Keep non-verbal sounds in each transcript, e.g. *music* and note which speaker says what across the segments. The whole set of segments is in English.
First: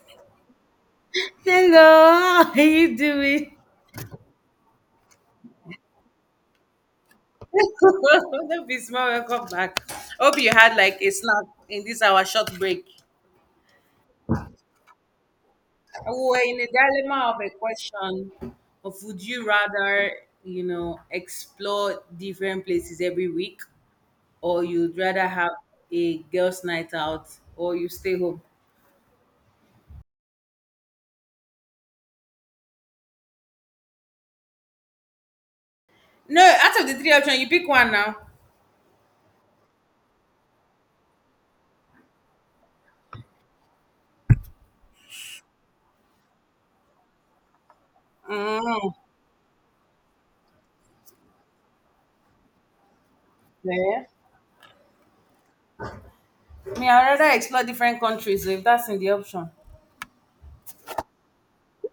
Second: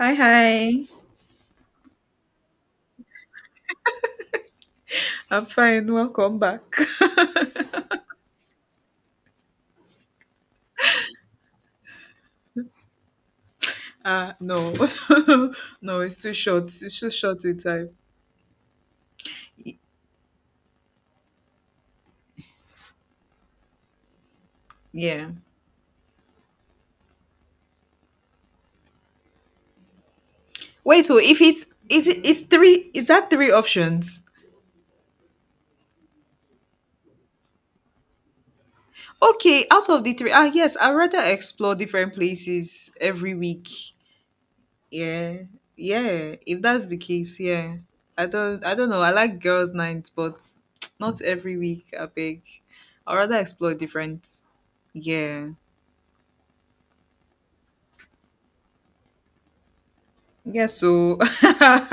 Speaker 1: Hi, hi.
Speaker 2: Hello, how are you doing?
Speaker 1: I'm fine. Welcome back. *laughs*
Speaker 2: *laughs* Don't be small, welcome back. Hope you had like a snack in this our short break.
Speaker 1: No, *laughs* no, it's too
Speaker 2: We are in
Speaker 1: short.
Speaker 2: a
Speaker 1: It's too
Speaker 2: dilemma of
Speaker 1: short
Speaker 2: a
Speaker 1: in time.
Speaker 2: question of would you
Speaker 1: Y-
Speaker 2: rather, you know, explore different places every week or you'd rather
Speaker 1: Yeah.
Speaker 2: have a girls' night out or you stay home?
Speaker 1: Wait. So if it's is it is three? Is that three options?
Speaker 2: No, out of the three options, you pick one now.
Speaker 1: Okay. Out of the three, yes, I rather explore different places every week. Yeah, yeah. If that's the case, yeah. I don't. I don't
Speaker 2: Mm,
Speaker 1: know. I like girls' nights, but *tsk* not every week. I beg. I rather explore
Speaker 2: yeah.
Speaker 1: different. Yeah.
Speaker 2: Me, I'd rather explore different countries so if that's in the option.
Speaker 1: Yeah, so *laughs*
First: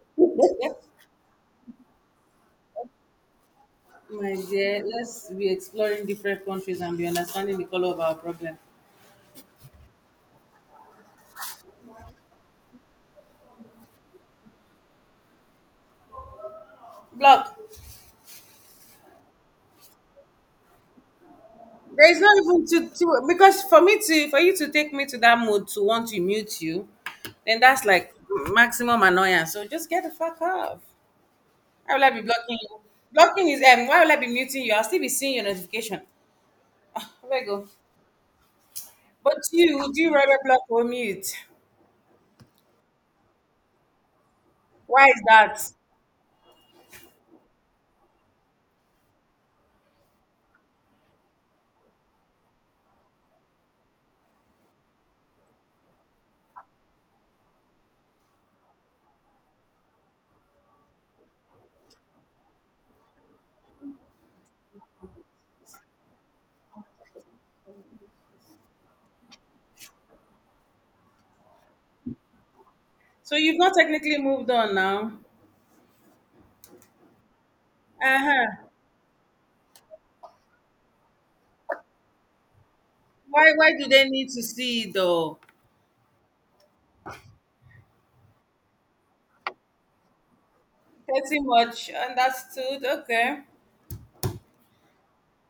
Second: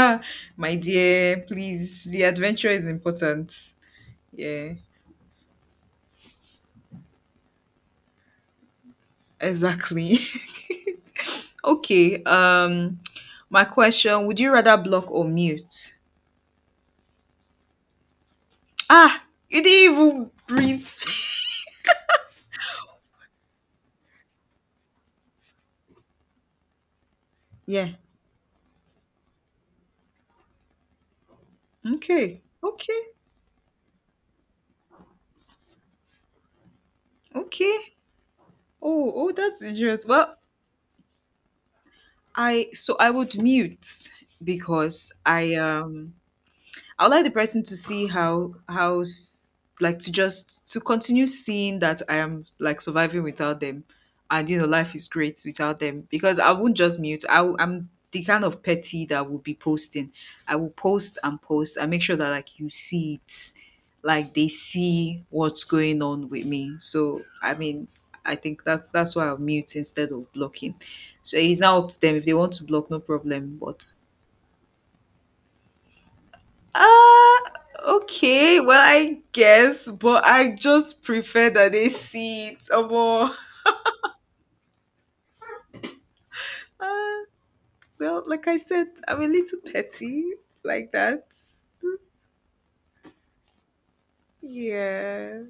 Speaker 1: my
Speaker 2: *laughs*
Speaker 1: dear, please, the adventure is important.
Speaker 2: My
Speaker 1: Yeah,
Speaker 2: dear, let's be exploring different countries and be understanding the color of our problem.
Speaker 1: exactly. *laughs* Okay. My question: would you rather block or mute?
Speaker 2: Block.
Speaker 1: Ah, you didn't even breathe.
Speaker 2: There is not even to because for me to for you to take me to that mood to want to mute you, then that's
Speaker 1: Yeah.
Speaker 2: like maximum annoyance. So just get the fuck off. Why will I be
Speaker 1: Okay.
Speaker 2: blocking you?
Speaker 1: Okay.
Speaker 2: Blocking is Why will I be muting you? I'll still be seeing your notification. Where I go?
Speaker 1: Okay. Oh, oh,
Speaker 2: But
Speaker 1: that's
Speaker 2: you, do
Speaker 1: interesting.
Speaker 2: you
Speaker 1: Well,
Speaker 2: rather block or mute?
Speaker 1: I so I would mute
Speaker 2: Why
Speaker 1: because
Speaker 2: is
Speaker 1: I
Speaker 2: that?
Speaker 1: um I would like the person to see like to just to continue seeing that I am like surviving without them, and life is great without them because I won't just mute. I'm the kind of petty that will be posting. I will post and post and make sure that like you see it, like they see what's going on with me. So I mean. I think that's why I'll mute instead of blocking. So it's now up to them. If they want to block, no
Speaker 2: So
Speaker 1: problem.
Speaker 2: you've not
Speaker 1: But
Speaker 2: technically moved on now.
Speaker 1: uh
Speaker 2: Uh
Speaker 1: okay.
Speaker 2: huh.
Speaker 1: Well, I guess, but I just prefer that they see it or more.
Speaker 2: Why? Why do they need to see it though?
Speaker 1: Uh, well, like I said, I'm a little petty like that.
Speaker 2: Pretty much understood. Okay.
Speaker 1: Yeah.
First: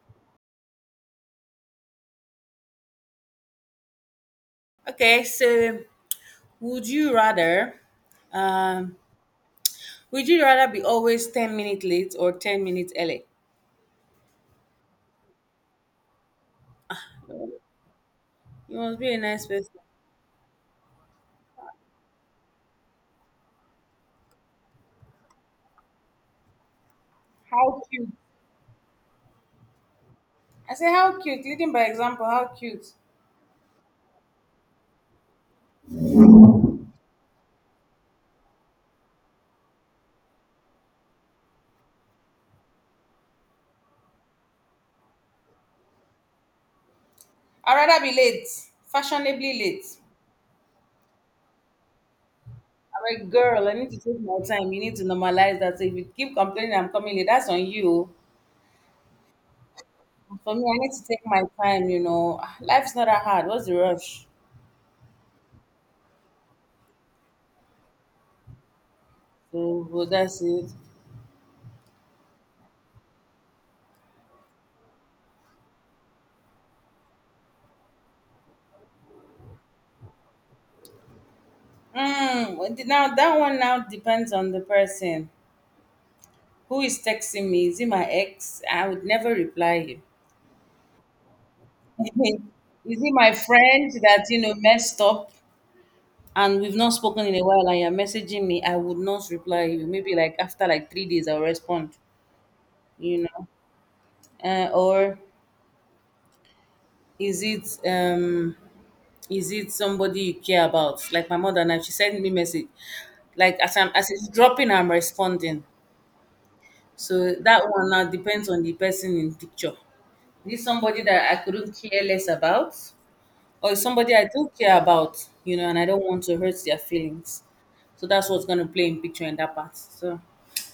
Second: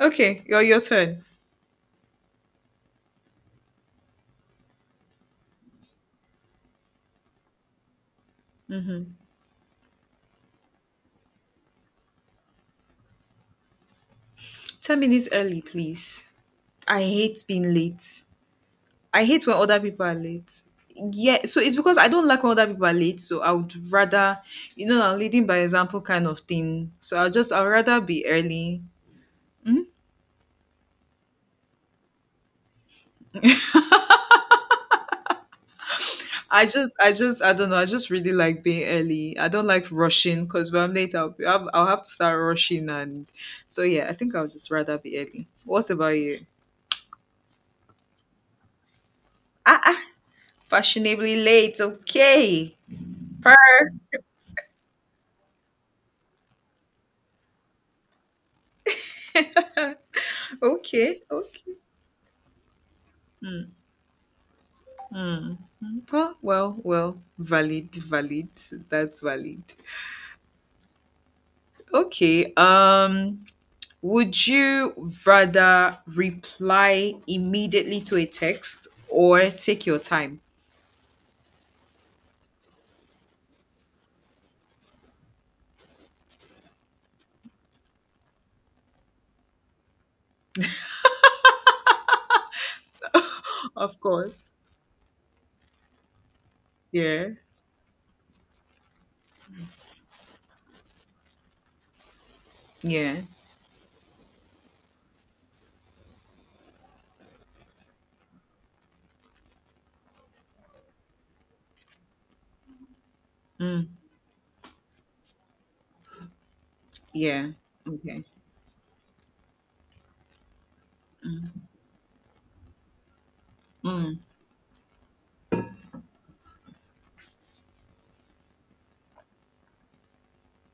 Speaker 1: Okay, your turn.
Speaker 2: Okay. So, would you rather, um,
Speaker 1: Mm-hmm.
Speaker 2: would you rather be always 10 minutes late or 10 minutes early?
Speaker 1: 10 minutes early, please. I hate being late.
Speaker 2: You must be a
Speaker 1: I hate
Speaker 2: nice
Speaker 1: when other
Speaker 2: person.
Speaker 1: people are late. Yeah, so it's because I don't like when other people are late, so I would rather, I'm leading by example kind of thing. So I'll just, I'd
Speaker 2: How
Speaker 1: rather
Speaker 2: cute!
Speaker 1: be early. Mhm.
Speaker 2: I say how cute. Leading by example. How cute.
Speaker 1: I don't know. I just really like being early. I don't like rushing because when I'm late, I'll have to start rushing. And so, yeah, I think I'll just rather be early. What about you?
Speaker 2: I'd rather be late, fashionably
Speaker 1: Ah,
Speaker 2: late.
Speaker 1: ah Fashionably late. Okay.
Speaker 2: I'm a girl. I
Speaker 1: Per-
Speaker 2: need to take my time. You need to normalize that. So if you keep complaining, I'm coming late. That's on you. For me, I need to
Speaker 1: Okay.
Speaker 2: take my
Speaker 1: Okay.
Speaker 2: time. You know, ah, life's not that hard. What's the rush?
Speaker 1: Well, well, well, valid, valid. That's valid.
Speaker 2: So, well, that's it.
Speaker 1: Okay. Would you rather reply immediately to a text or take your time?
Speaker 2: Mm, well, now that one now depends on the person. Who is texting me? Is it my ex? I would never reply you. *laughs* Is it my friend
Speaker 1: Of
Speaker 2: that you
Speaker 1: course.
Speaker 2: know messed up and we've not spoken
Speaker 1: Yeah.
Speaker 2: in a while and you're messaging me? I would not reply you. Maybe like after like 3 days I'll respond. You
Speaker 1: Yeah.
Speaker 2: know, or is it um is it somebody you care about? Like my mother now, she sent me message. Like as
Speaker 1: Mm,
Speaker 2: I'm as it's dropping, I'm responding. So
Speaker 1: yeah.
Speaker 2: that one now
Speaker 1: Okay.
Speaker 2: depends on the person in picture. Is it somebody that I couldn't care less about? Or is somebody
Speaker 1: Mm,
Speaker 2: I do care about, you know, and I don't want to hurt their feelings. So that's what's gonna play in picture in that part. So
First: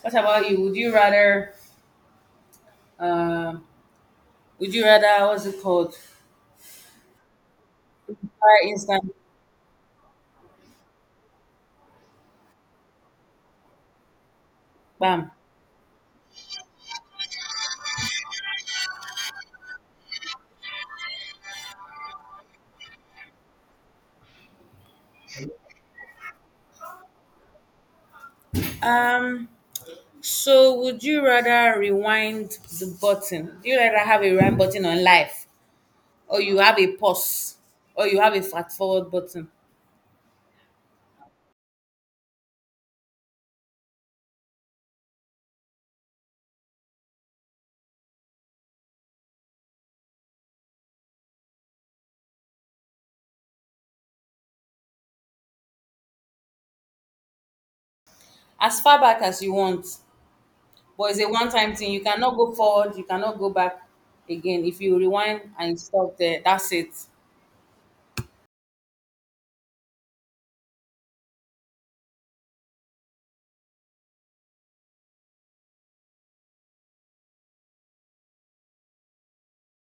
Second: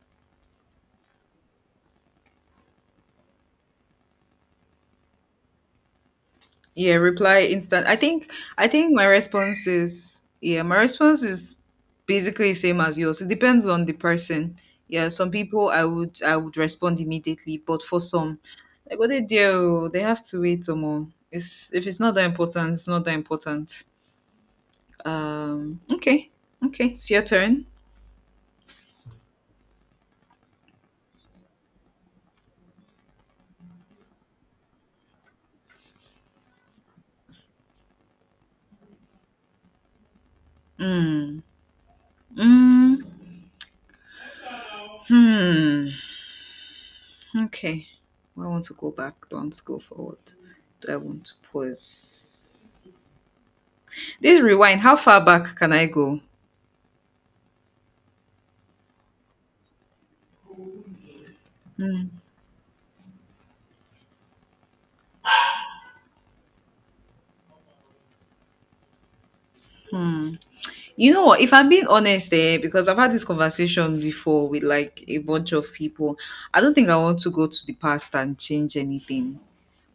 Speaker 2: what about you? Um would you rather what's it called?
Speaker 1: yeah. Reply instant.
Speaker 2: Fire
Speaker 1: I think my
Speaker 2: instant
Speaker 1: response is yeah. My response is basically same as yours. It depends on the person. Yeah. Some
Speaker 2: bam.
Speaker 1: people I would respond immediately, but for some, like what they do, they have to wait some more. It's if it's not that important, it's not that important. Okay. Okay. It's your turn.
Speaker 2: Um so would you rather rewind the button? Do you rather have a rewind button on life? Or you have a pause? Or you have a fast forward button?
Speaker 1: Mm. Mm. Hmm. Okay. Do I want to go back? Do I want to go forward? Do I want to pause? This rewind, how far back can I go?
Speaker 2: As far back as you want, but it's a one time thing. You cannot go forward, you cannot go back again. If you rewind and stop there, that's it.
Speaker 1: You know what? If I'm being honest, because I've had this conversation before with like a bunch of people, I don't think I want to go to the past and change anything.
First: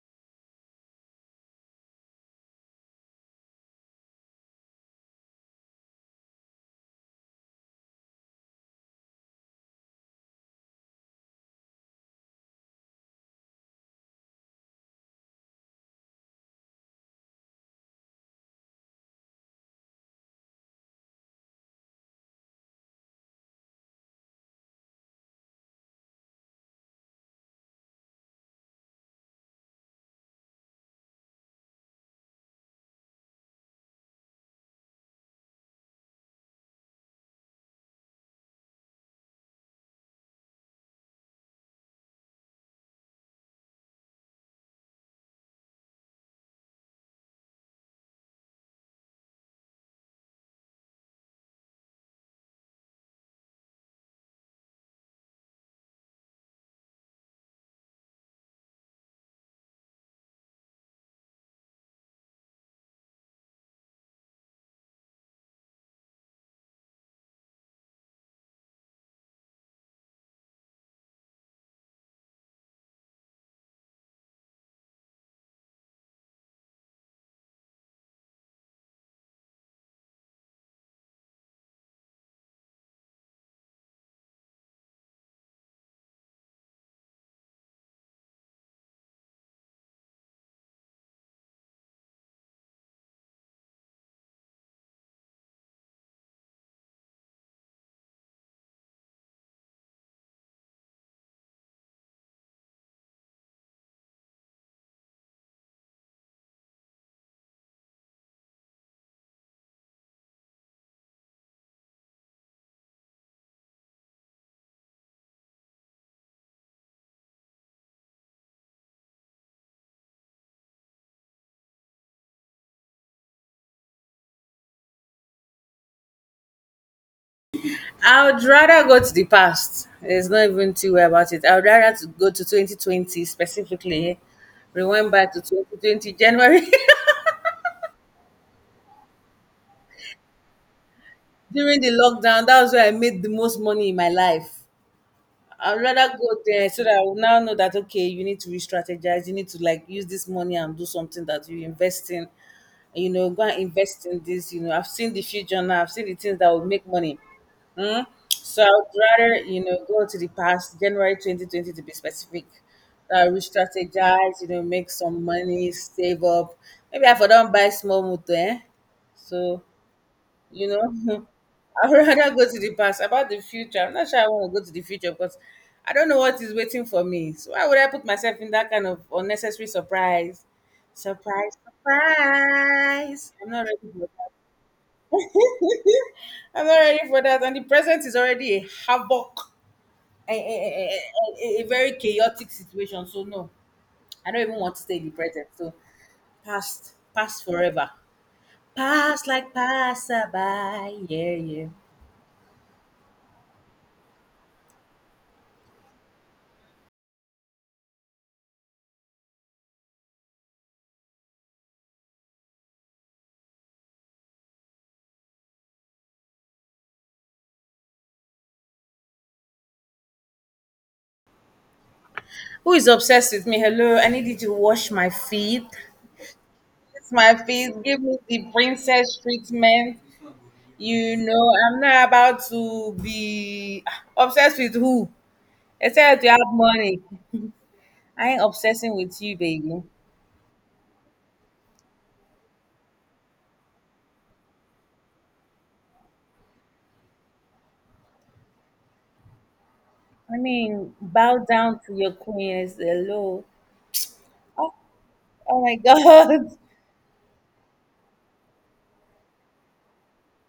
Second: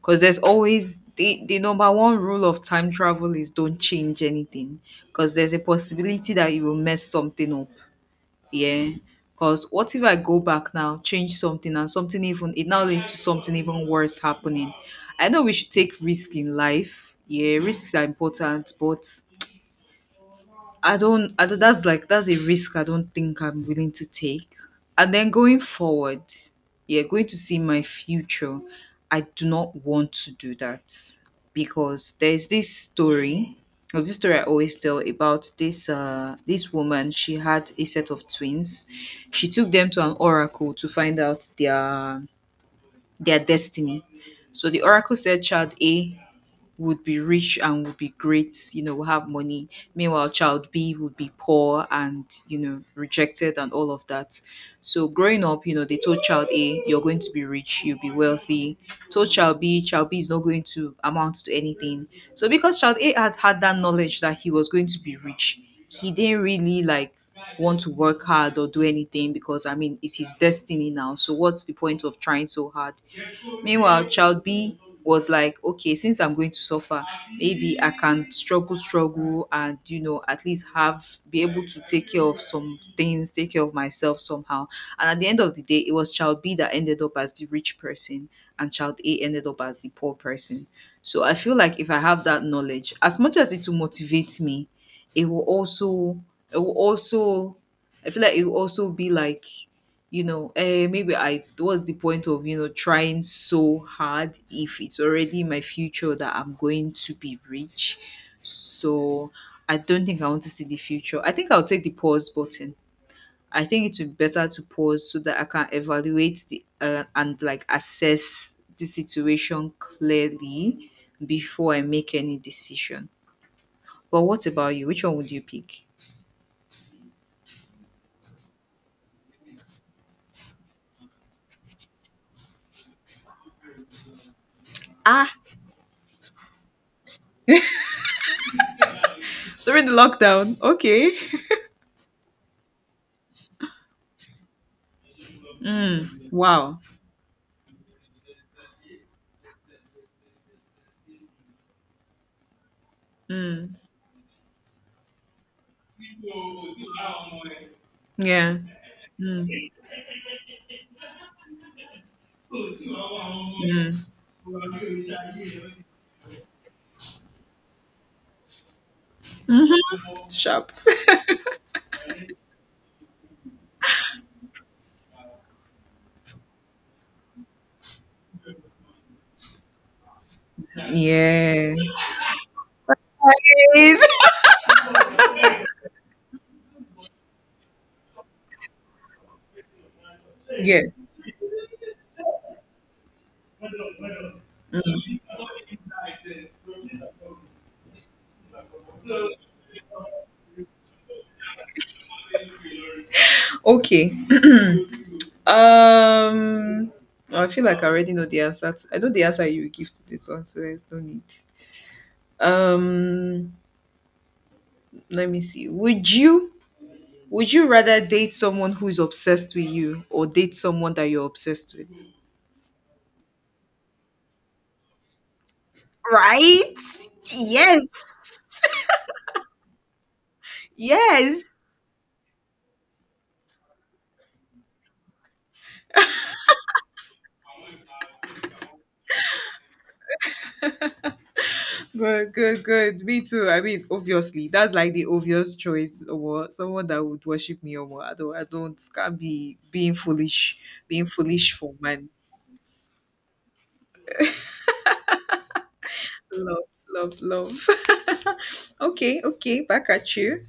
Speaker 1: Because there's always the number one rule of time travel is don't change anything. Because there's a possibility that you will mess something up, yeah, because what if I go back now, change something, and something, even it now leads to something even worse happening. I know we should take risk in life. Yeah, risks are important, but I don't, that's like, that's a risk I don't think I'm willing to take. And then going forward, yeah, going to see my future, I do not want to do that because there's this story, or this story I always tell about this woman. She had a set of twins. She took them to an oracle to find out their destiny. So the oracle said child A would be rich and would be great, you know, would have money. Meanwhile, child B would be poor and, you know, rejected and all of that. So growing up, you know, they told child A, you're going to be rich, you'll be wealthy. Told child B is not going to amount to anything. So because child A had had that knowledge that he was going to be rich, he didn't really like want to work hard or do anything because I mean it's his destiny now. So what's the point of trying so hard? Meanwhile, child B was like, okay, since I'm going to suffer, maybe I can struggle, struggle, and you know, at least have be able to take care of some things, take care of myself somehow. And at the end of the day, it was child B that ended up as the rich person, and child A ended up as the poor person. So I feel like if I have that knowledge, as much as it will motivate me, it will also, it will also, I feel like it will also be like, you know, eh, maybe I, what's the point of, you know, trying so hard if it's already in my future that I'm going to be rich? So I don't think I want to see the future. I think I'll take the pause button. I think it would be better to pause so that I can evaluate the and like assess the situation clearly before I make any decision. But what about you? Which one would you pick?
Speaker 2: I would rather go to the past. There's not even too way about it. I would rather to go to 2020 specifically, rewind
Speaker 1: ah
Speaker 2: back to 2020 january.
Speaker 1: During the lockdown, okay.
Speaker 2: *laughs* During the lockdown, that was where I made the most money in my life.
Speaker 1: *laughs*
Speaker 2: I'd rather
Speaker 1: Mm,
Speaker 2: go there
Speaker 1: wow.
Speaker 2: so that I will now know that okay, you need to re-strategize, you need to like use this money and do something that you invest in. You know, go and
Speaker 1: Mm.
Speaker 2: invest in this. You know, I've seen the future now. I've seen the things that will make money. Mm?
Speaker 1: Yeah.
Speaker 2: So I would rather, you
Speaker 1: Mm.
Speaker 2: know, go to the past, January 2020 to be specific.
Speaker 1: Mm.
Speaker 2: Re-strategize, you know, make some money, save up. Maybe I for don't buy small motor, eh? So
Speaker 1: Mhm.
Speaker 2: you
Speaker 1: Sharp.
Speaker 2: know. *laughs* I'd rather go to the past. About the future, I'm not sure I want to go to the future because I don't know what is waiting for me. So why would I put myself in that kind of unnecessary surprise? Surprise,
Speaker 1: Yeah.
Speaker 2: surprise, I'm not ready for
Speaker 1: Nice.
Speaker 2: that. I'm not ready for that. And the present is already a havoc, a, a,
Speaker 1: *laughs* yeah.
Speaker 2: a, a, a very chaotic situation. So no, I don't even want to stay in the present. So past, past forever. Past like passerby, yeah, yeah.
Speaker 1: Okay. Um. Oh, I feel like I already know the answer. To, I know the answer you will give to this one, so there's no need. Um. Let me see. would you rather date someone who is obsessed with you or date someone that you're obsessed with?
Speaker 2: Who is obsessed with me? Hello, I need you to wash my feet.
Speaker 1: Right.
Speaker 2: It's my feet.
Speaker 1: Yes.
Speaker 2: Give me the princess treatment. You
Speaker 1: Yes.
Speaker 2: know, I'm not about to be obsessed with who? Except you have money. I ain't obsessing with you, baby.
Speaker 1: Good, good, good. Me too. I mean, obviously, that's like the obvious choice or what? Someone that would worship me or what. I don't, I don't, can't be
Speaker 2: I mean,
Speaker 1: being
Speaker 2: bow
Speaker 1: foolish for
Speaker 2: down to
Speaker 1: man.
Speaker 2: your queen. It's hello. Oh, oh my *laughs* god.
Speaker 1: Love, love, love. *laughs* okay, okay. Back at you.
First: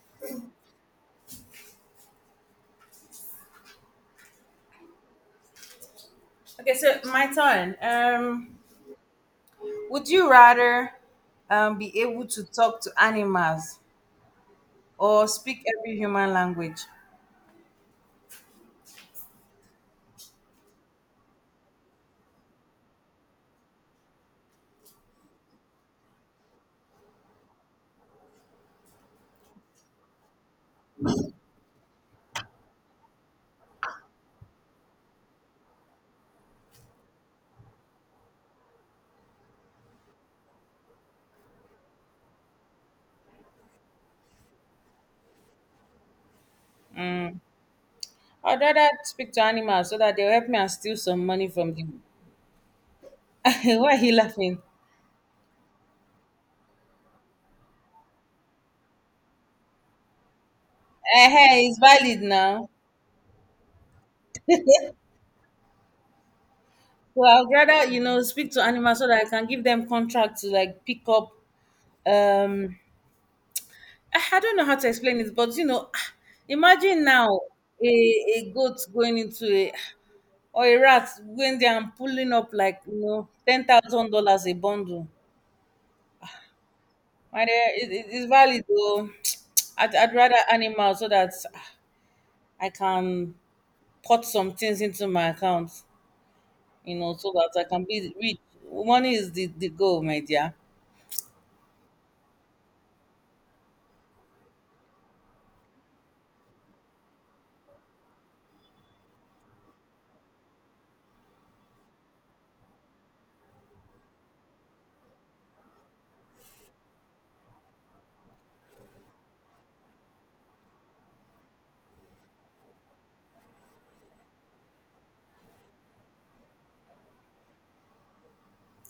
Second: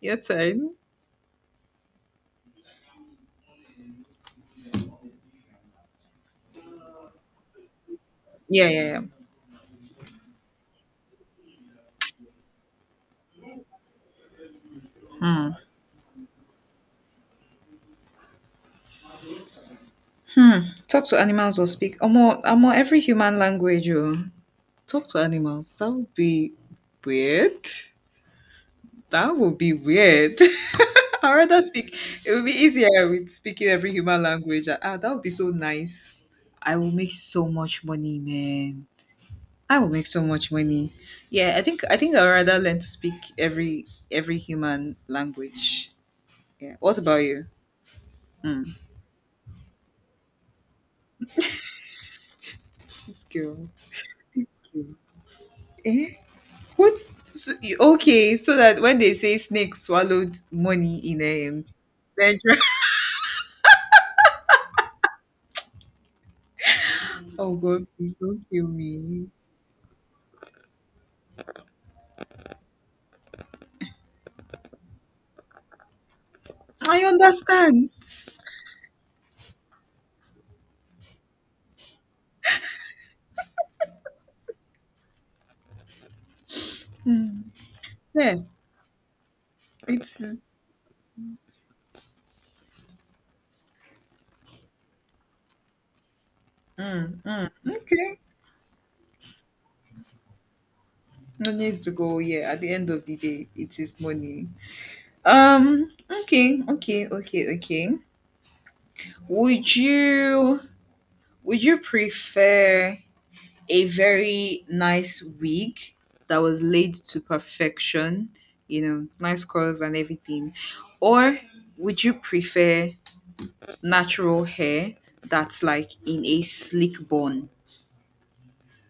Speaker 1: Your turn.
Speaker 2: Okay, so my turn.
Speaker 1: Yeah, yeah, yeah.
Speaker 2: Would you rather be able to talk to animals or
Speaker 1: Hmm.
Speaker 2: speak every human language?
Speaker 1: Talk to animals or speak. Almost every human language. Oh. Talk to animals. That would be weird. That would be weird. *laughs* I'd rather speak. It would be easier with speaking every human language. That would be so nice. I will make so much money, man. I will make so much money. Yeah, I think I'd rather learn to speak every human language. Yeah. What about you?
Speaker 2: I'd
Speaker 1: Mm.
Speaker 2: rather speak to animals so that they'll help me and steal some money from them. *laughs*
Speaker 1: Girl,
Speaker 2: Why are you laughing?
Speaker 1: girl. Eh? What? So, okay, so that when they say snake swallowed money in
Speaker 2: Eh,
Speaker 1: a
Speaker 2: hey, it's valid
Speaker 1: Central. *laughs*
Speaker 2: now. So I'd
Speaker 1: Oh God,
Speaker 2: rather, you
Speaker 1: please
Speaker 2: know,
Speaker 1: don't
Speaker 2: speak to
Speaker 1: kill
Speaker 2: animals so that
Speaker 1: me.
Speaker 2: I can give them contract to like pick up. Um, I don't know how to explain it, but you know, *sighs*
Speaker 1: I
Speaker 2: imagine now a,
Speaker 1: understand.
Speaker 2: a goat going into a or a rat going there and pulling up like you know $10,000 a bundle.
Speaker 1: Mm.
Speaker 2: My dear, it's
Speaker 1: Yeah,
Speaker 2: valid though. *tsk* I'd,
Speaker 1: it
Speaker 2: I'd rather
Speaker 1: is.
Speaker 2: animals so that I can put some things into my account, you know,
Speaker 1: Mm,
Speaker 2: so
Speaker 1: mm,
Speaker 2: that I can be
Speaker 1: okay.
Speaker 2: rich. Money is the goal, my dear.
Speaker 1: No need to go. Yeah, at the end of the day, it is money. Um. Okay. Okay. Okay. Okay. Would you Would you prefer a very nice wig that was laid to perfection? You know, nice curls and everything, or would you prefer natural hair that's like in a slick bun?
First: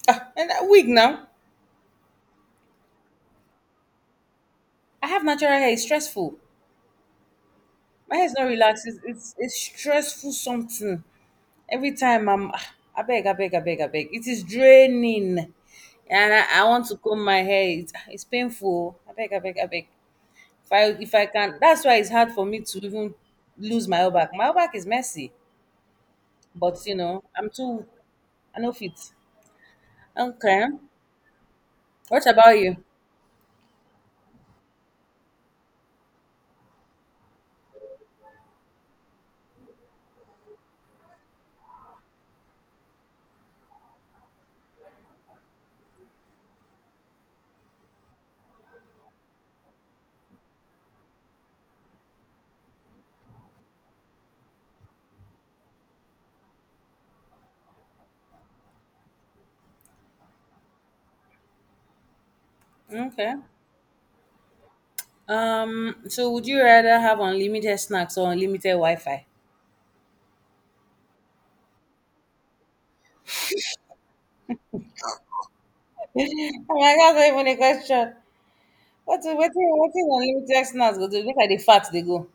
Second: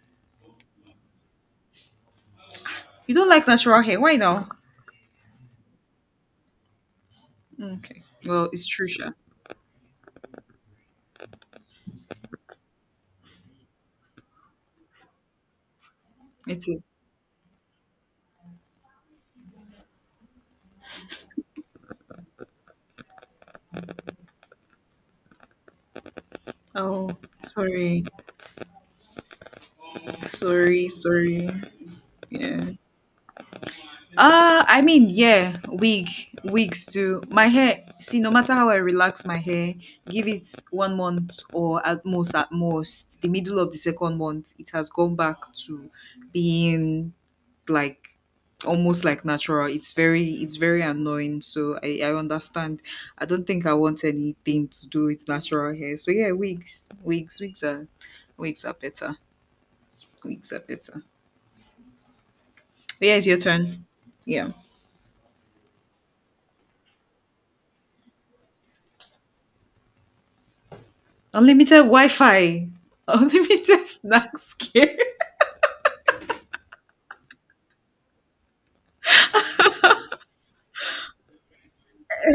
Speaker 2: Ah, and that wig now.
Speaker 1: You don't like natural hair, why now?
Speaker 2: I have natural hair. It's stressful.
Speaker 1: Okay.
Speaker 2: My hair is not
Speaker 1: Well, it's
Speaker 2: relaxed.
Speaker 1: Trisha.
Speaker 2: It's stressful something. Every time I'm, ah, I beg. It is draining. And I
Speaker 1: It is.
Speaker 2: want to comb my hair. It's, ah, it's painful. I beg. If I can, that's why it's hard for me to even lose my back. My back is messy. But, you
Speaker 1: Oh,
Speaker 2: know, I'm too,
Speaker 1: sorry,
Speaker 2: I know fit. Okay.
Speaker 1: sorry, sorry.
Speaker 2: What
Speaker 1: Yeah.
Speaker 2: about you?
Speaker 1: I mean, yeah, wigs too. My hair. See, no matter how I relax my hair, give it 1 month or at most, the middle of the second month, it has gone back to being like almost like natural. It's very annoying, so I understand. I don't think I want anything to do with natural hair. So yeah, wigs are better. Wigs are better. But yeah, it's
Speaker 2: Okay.
Speaker 1: your turn. Yeah.
Speaker 2: So, would you rather have unlimited snacks or unlimited Wi-Fi?
Speaker 1: Unlimited wi-fi, unlimited *laughs* snacks care.
Speaker 2: Oh my God, that's not even a question. What is unlimited snacks go do? Look at the fat they go.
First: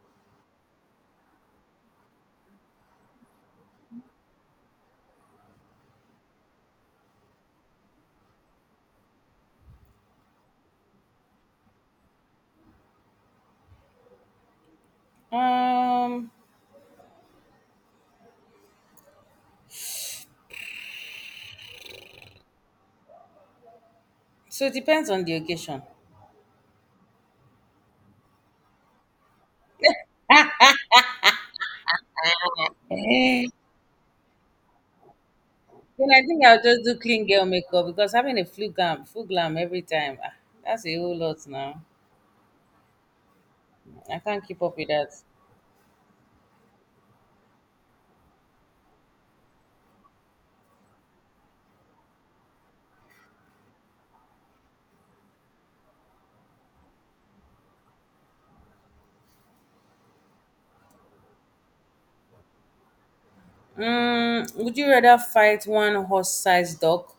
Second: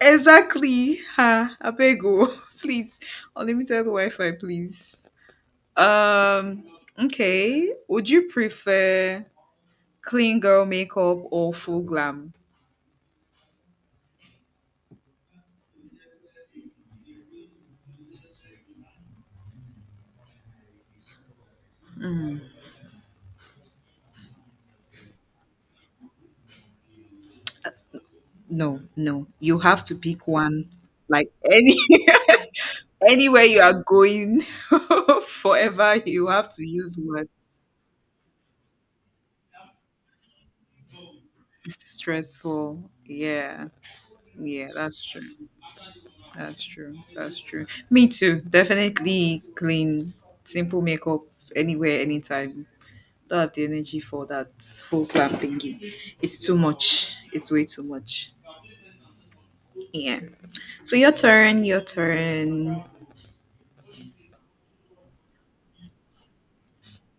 Speaker 1: Exactly, ha, abego, *laughs* please. Unlimited wi-fi, please. um okay, would you prefer clean girl makeup or full glam?
Speaker 2: Um. So it depends on the occasion.
Speaker 1: No, no. You have to pick one. Like any *laughs* anywhere
Speaker 2: Eh.
Speaker 1: you are going *laughs* forever,
Speaker 2: Then I
Speaker 1: you
Speaker 2: think
Speaker 1: have
Speaker 2: I'll
Speaker 1: to
Speaker 2: just
Speaker 1: use
Speaker 2: do clean
Speaker 1: one.
Speaker 2: girl makeup because having a full glam, every time, ah, that's a whole lot now.
Speaker 1: It's stressful. Yeah.
Speaker 2: I can't keep
Speaker 1: Yeah,
Speaker 2: up with
Speaker 1: that's
Speaker 2: that.
Speaker 1: true. That's true. That's true. Me too. Definitely clean, simple makeup anywhere, anytime. Don't have the energy for that full glam thingy. It's too much. It's way too much. Yeah. So your turn.
Speaker 2: Mm, would you rather fight one horse-sized dog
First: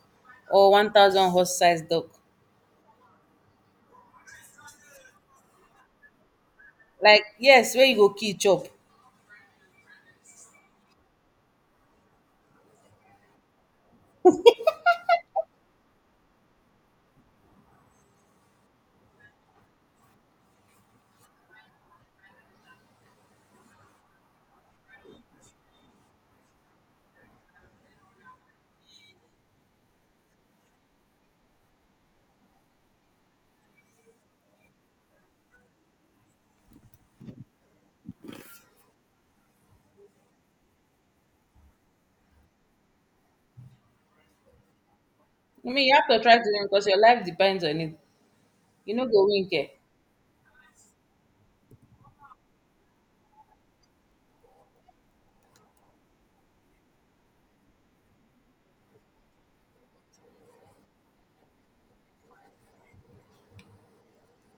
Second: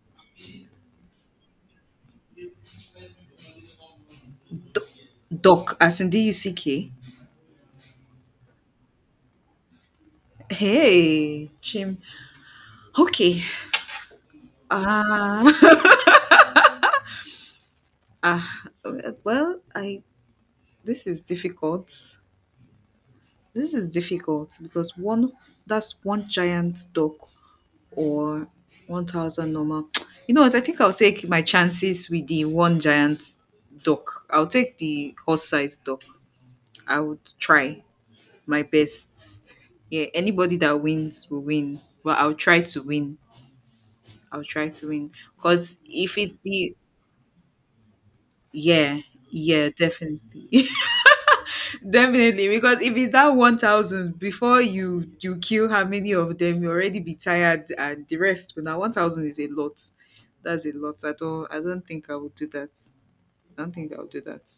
Speaker 2: or 1,000 horse-sized dog?
Speaker 1: D- Doc, as in duck.
Speaker 2: Like, yes, where you go key chop. I
Speaker 1: Hey, Jim. Okay. Ah. *laughs* ah. Well, I. This is difficult. This is difficult because one. That's one giant duck, or 1,000 normal. You know what? I think I'll take my chances with the one giant duck. I'll take the horse sized duck. I would try my best. Yeah, anybody that wins will win. But I'll try to win. I'll try to win. Because
Speaker 2: mean, you have
Speaker 1: if
Speaker 2: to try
Speaker 1: it's
Speaker 2: to win
Speaker 1: the,
Speaker 2: because your life depends on it. You
Speaker 1: yeah,
Speaker 2: know, go win care.
Speaker 1: yeah, definitely. *laughs* definitely. Because if it's that 1,000, before you kill how many of them, you already be tired and the rest. But now 1,000 is a lot. That's a lot. I don't think I would do that. I don't think I'll do that.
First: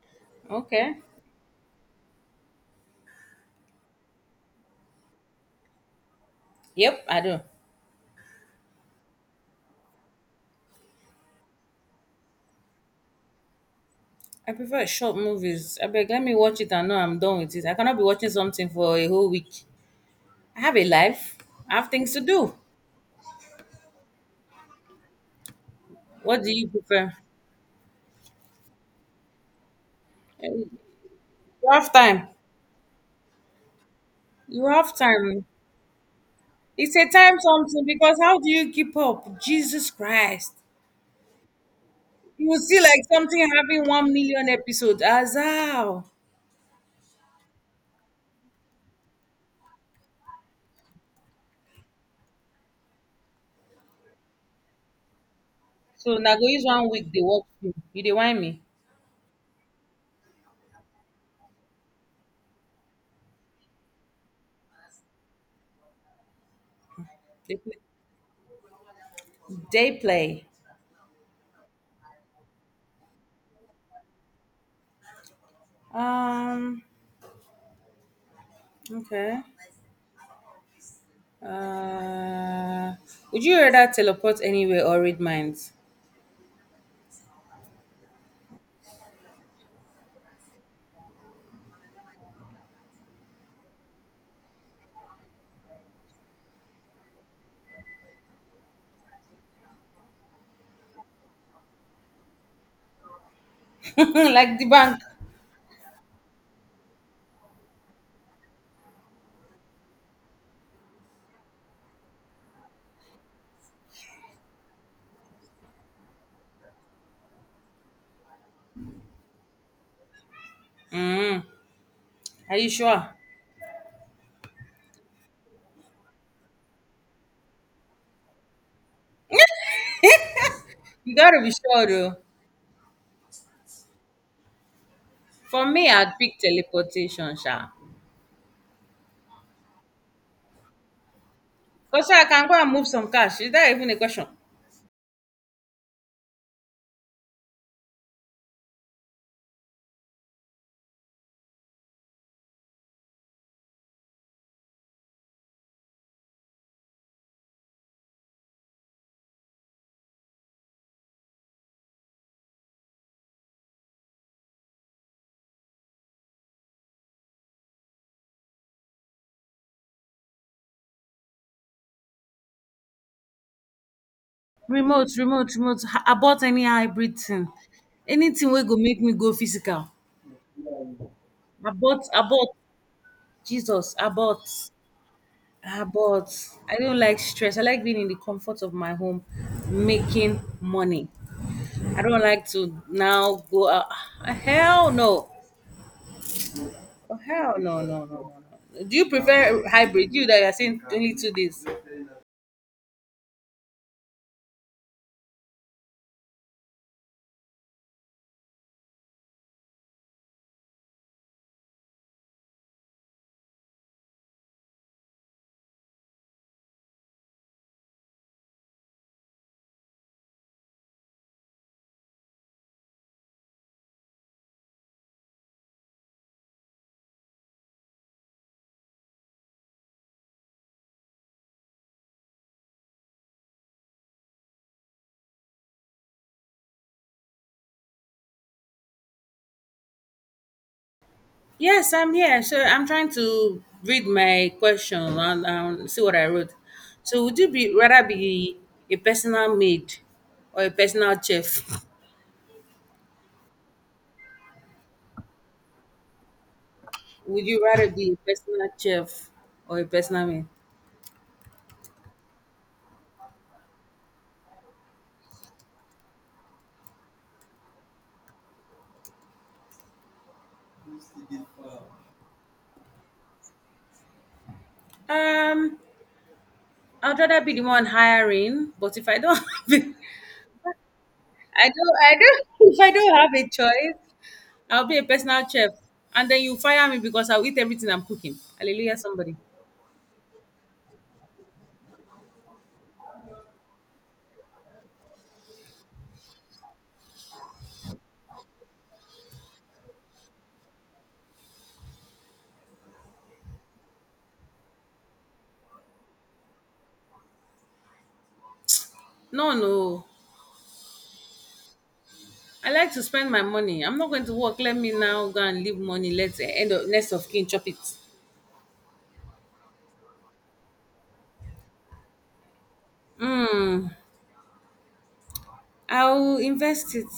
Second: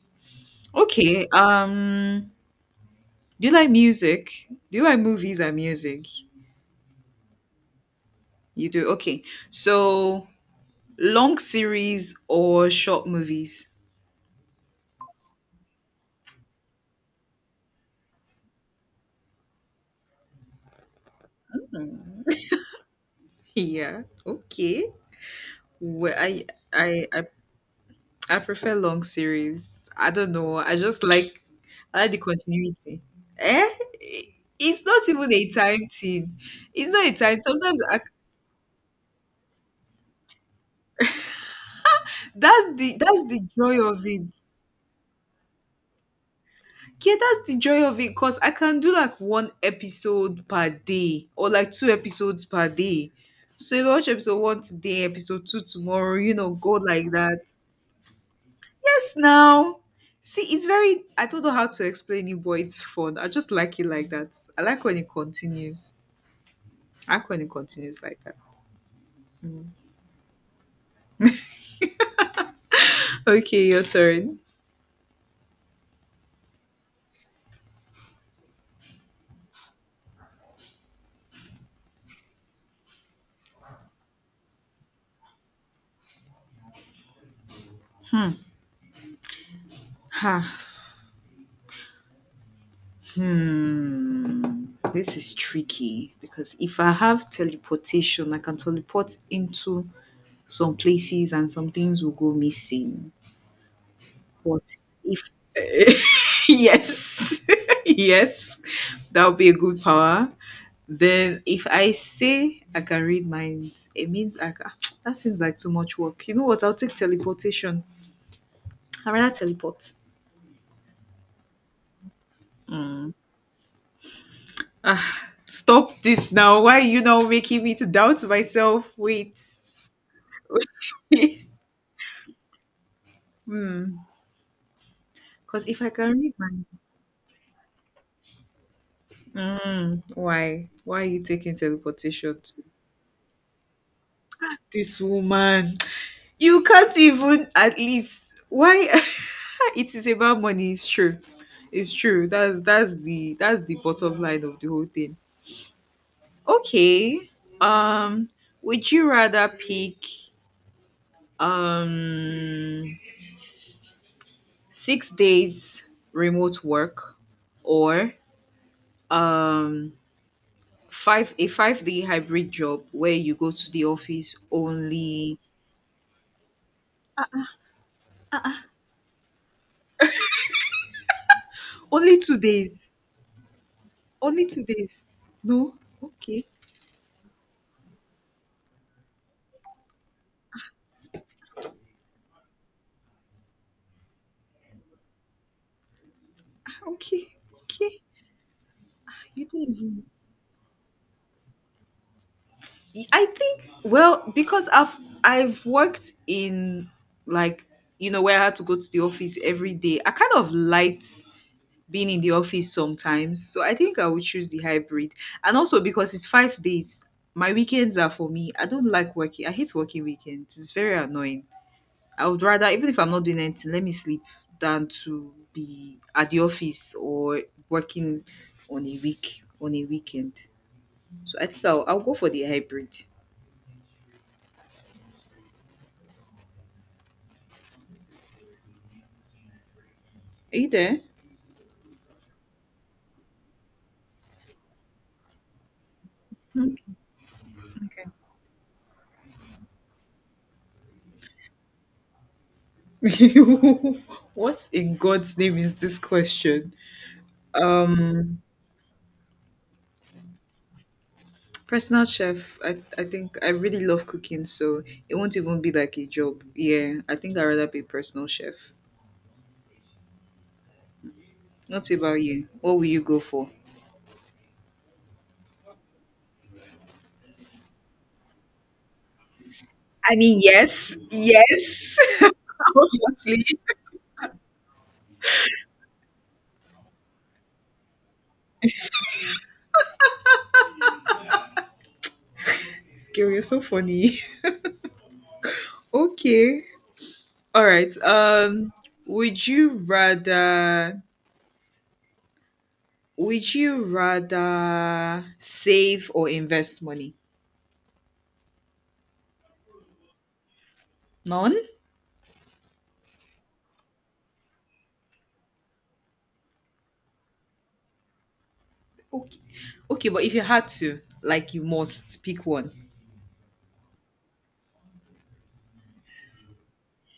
Speaker 2: Okay.
Speaker 1: Okay. Do you like music? Do you like movies and music?
Speaker 2: Yep, I do.
Speaker 1: You do. Okay. So long series or short movies?
Speaker 2: I prefer short movies. I beg, let me watch it and know I'm done with it. I cannot be watching something for a whole week. I have a life. I have things to do.
Speaker 1: Yeah. Okay. Well,
Speaker 2: What
Speaker 1: I,
Speaker 2: do you
Speaker 1: I
Speaker 2: prefer?
Speaker 1: I I prefer long series. I don't know. I just like
Speaker 2: You have
Speaker 1: I like the
Speaker 2: time.
Speaker 1: continuity. Eh?
Speaker 2: You
Speaker 1: It's
Speaker 2: have
Speaker 1: not even
Speaker 2: time.
Speaker 1: a time thing. It's
Speaker 2: It's
Speaker 1: not
Speaker 2: a
Speaker 1: a
Speaker 2: time
Speaker 1: time. Sometimes
Speaker 2: something because how do you keep up? Jesus Christ. You will
Speaker 1: that's
Speaker 2: see
Speaker 1: the
Speaker 2: like
Speaker 1: that's the
Speaker 2: something
Speaker 1: joy
Speaker 2: having
Speaker 1: of
Speaker 2: one
Speaker 1: it.
Speaker 2: million episodes. As
Speaker 1: Yeah, that's the joy of it. Cause I can do like one episode per day or like two episodes per day. So if I watch episode one today, episode two
Speaker 2: so
Speaker 1: tomorrow,
Speaker 2: na
Speaker 1: you
Speaker 2: go
Speaker 1: know,
Speaker 2: use
Speaker 1: go
Speaker 2: 1 week
Speaker 1: like
Speaker 2: dey
Speaker 1: that.
Speaker 2: work film. You dey whine me?
Speaker 1: Yes, now. See, it's very. I don't know how to explain it, but it's fun. I just like it like that. I like when it continues. I like when it
Speaker 2: Dey play.
Speaker 1: continues like that. Mm.
Speaker 2: Day play.
Speaker 1: Okay, your turn.
Speaker 2: Um. Okay. Uh, would you rather teleport anywhere or read minds?
Speaker 1: Ha. Hmm. This is tricky because if I have teleportation, I can teleport into some places and some things will go missing.
Speaker 2: *laughs* Like
Speaker 1: But
Speaker 2: the bank.
Speaker 1: if *laughs* yes *laughs* yes, that would be a good power. Then if I say I can read minds, it means I can *tsk* that seems like too much work. You know what, I'll take teleportation. I'd rather teleport.
Speaker 2: Mm, are you sure?
Speaker 1: Mm. Ah, stop this now. Why are you now making me to doubt myself? Wait.
Speaker 2: You
Speaker 1: *laughs*
Speaker 2: gotta be sure though.
Speaker 1: Because
Speaker 2: For
Speaker 1: if I
Speaker 2: me, I'd
Speaker 1: can read
Speaker 2: pick
Speaker 1: minds.
Speaker 2: teleportation, sha.
Speaker 1: Mm, why are you taking
Speaker 2: Because I
Speaker 1: teleportation
Speaker 2: can go
Speaker 1: to
Speaker 2: and move some cash. Is that even a question?
Speaker 1: this woman. You can't even at least why. *laughs* It is about money. It's true. It's true. That's the bottom line of the whole thing. Okay. Um would you rather pick, um 6 days remote work, or um 5 day hybrid job where you go to the office
Speaker 2: Remote,
Speaker 1: only
Speaker 2: remote. Abort any hybrid thing. Anything will go make me go physical.
Speaker 1: only two
Speaker 2: Abort.
Speaker 1: days.
Speaker 2: Jesus, abort.
Speaker 1: Only 2 days. No?
Speaker 2: Ah, but
Speaker 1: Okay.
Speaker 2: I don't like stress. I like being in the comfort of my home, making money. I don't like to now go out. Ah, hell no. Oh,
Speaker 1: Okay.
Speaker 2: hell no,
Speaker 1: Okay.
Speaker 2: no. Do you
Speaker 1: It
Speaker 2: prefer
Speaker 1: is.
Speaker 2: hybrid? You that are saying only 2 days.
Speaker 1: Y- I think, well, because I've worked in like, you know, where I had to go to the office every day. I kind of liked being in the office sometimes, so I think I would choose the hybrid. And also because it's 5 days, my weekends are for me. I don't like working. I hate working weekends. It's very annoying. I would rather even if I'm not doing anything, let me sleep than to be at the office or working on a weekend. So I think I'll go for the hybrid. Are you there?
Speaker 2: Yes, I'm here. So I'm trying to read my question and see what I wrote.
Speaker 1: Okay.
Speaker 2: So would you be rather be a personal maid or a personal chef?
Speaker 1: *laughs* What in God's name is this question?
Speaker 2: Would you rather be a
Speaker 1: Um,
Speaker 2: personal chef or a personal maid?
Speaker 1: Personal chef. I think I really love cooking, so it won't even be like a job. Yeah, I think I'd rather be a personal chef. What about you? What will you go for?
Speaker 2: Um, I'd rather be the one hiring, but if I don't *laughs* have it,
Speaker 1: I mean, yes, yes,
Speaker 2: I don't,
Speaker 1: *laughs*
Speaker 2: if I don't have
Speaker 1: obviously.
Speaker 2: a choice, I'll be a personal chef. And then you fire me because I'll eat everything I'm cooking. Hallelujah, somebody.
Speaker 1: Scary, you're so funny. *laughs* Okay, all right. Would you rather? Would you rather save or invest money?
Speaker 2: No, no.
Speaker 1: None?
Speaker 2: I like to spend my money. I'm not going to work. Let me now go and leave money. Let's end up next of kin chop it.
Speaker 1: Okay. Okay, but if you had to, like you must pick one.
Speaker 2: Hmm. I'll invest it.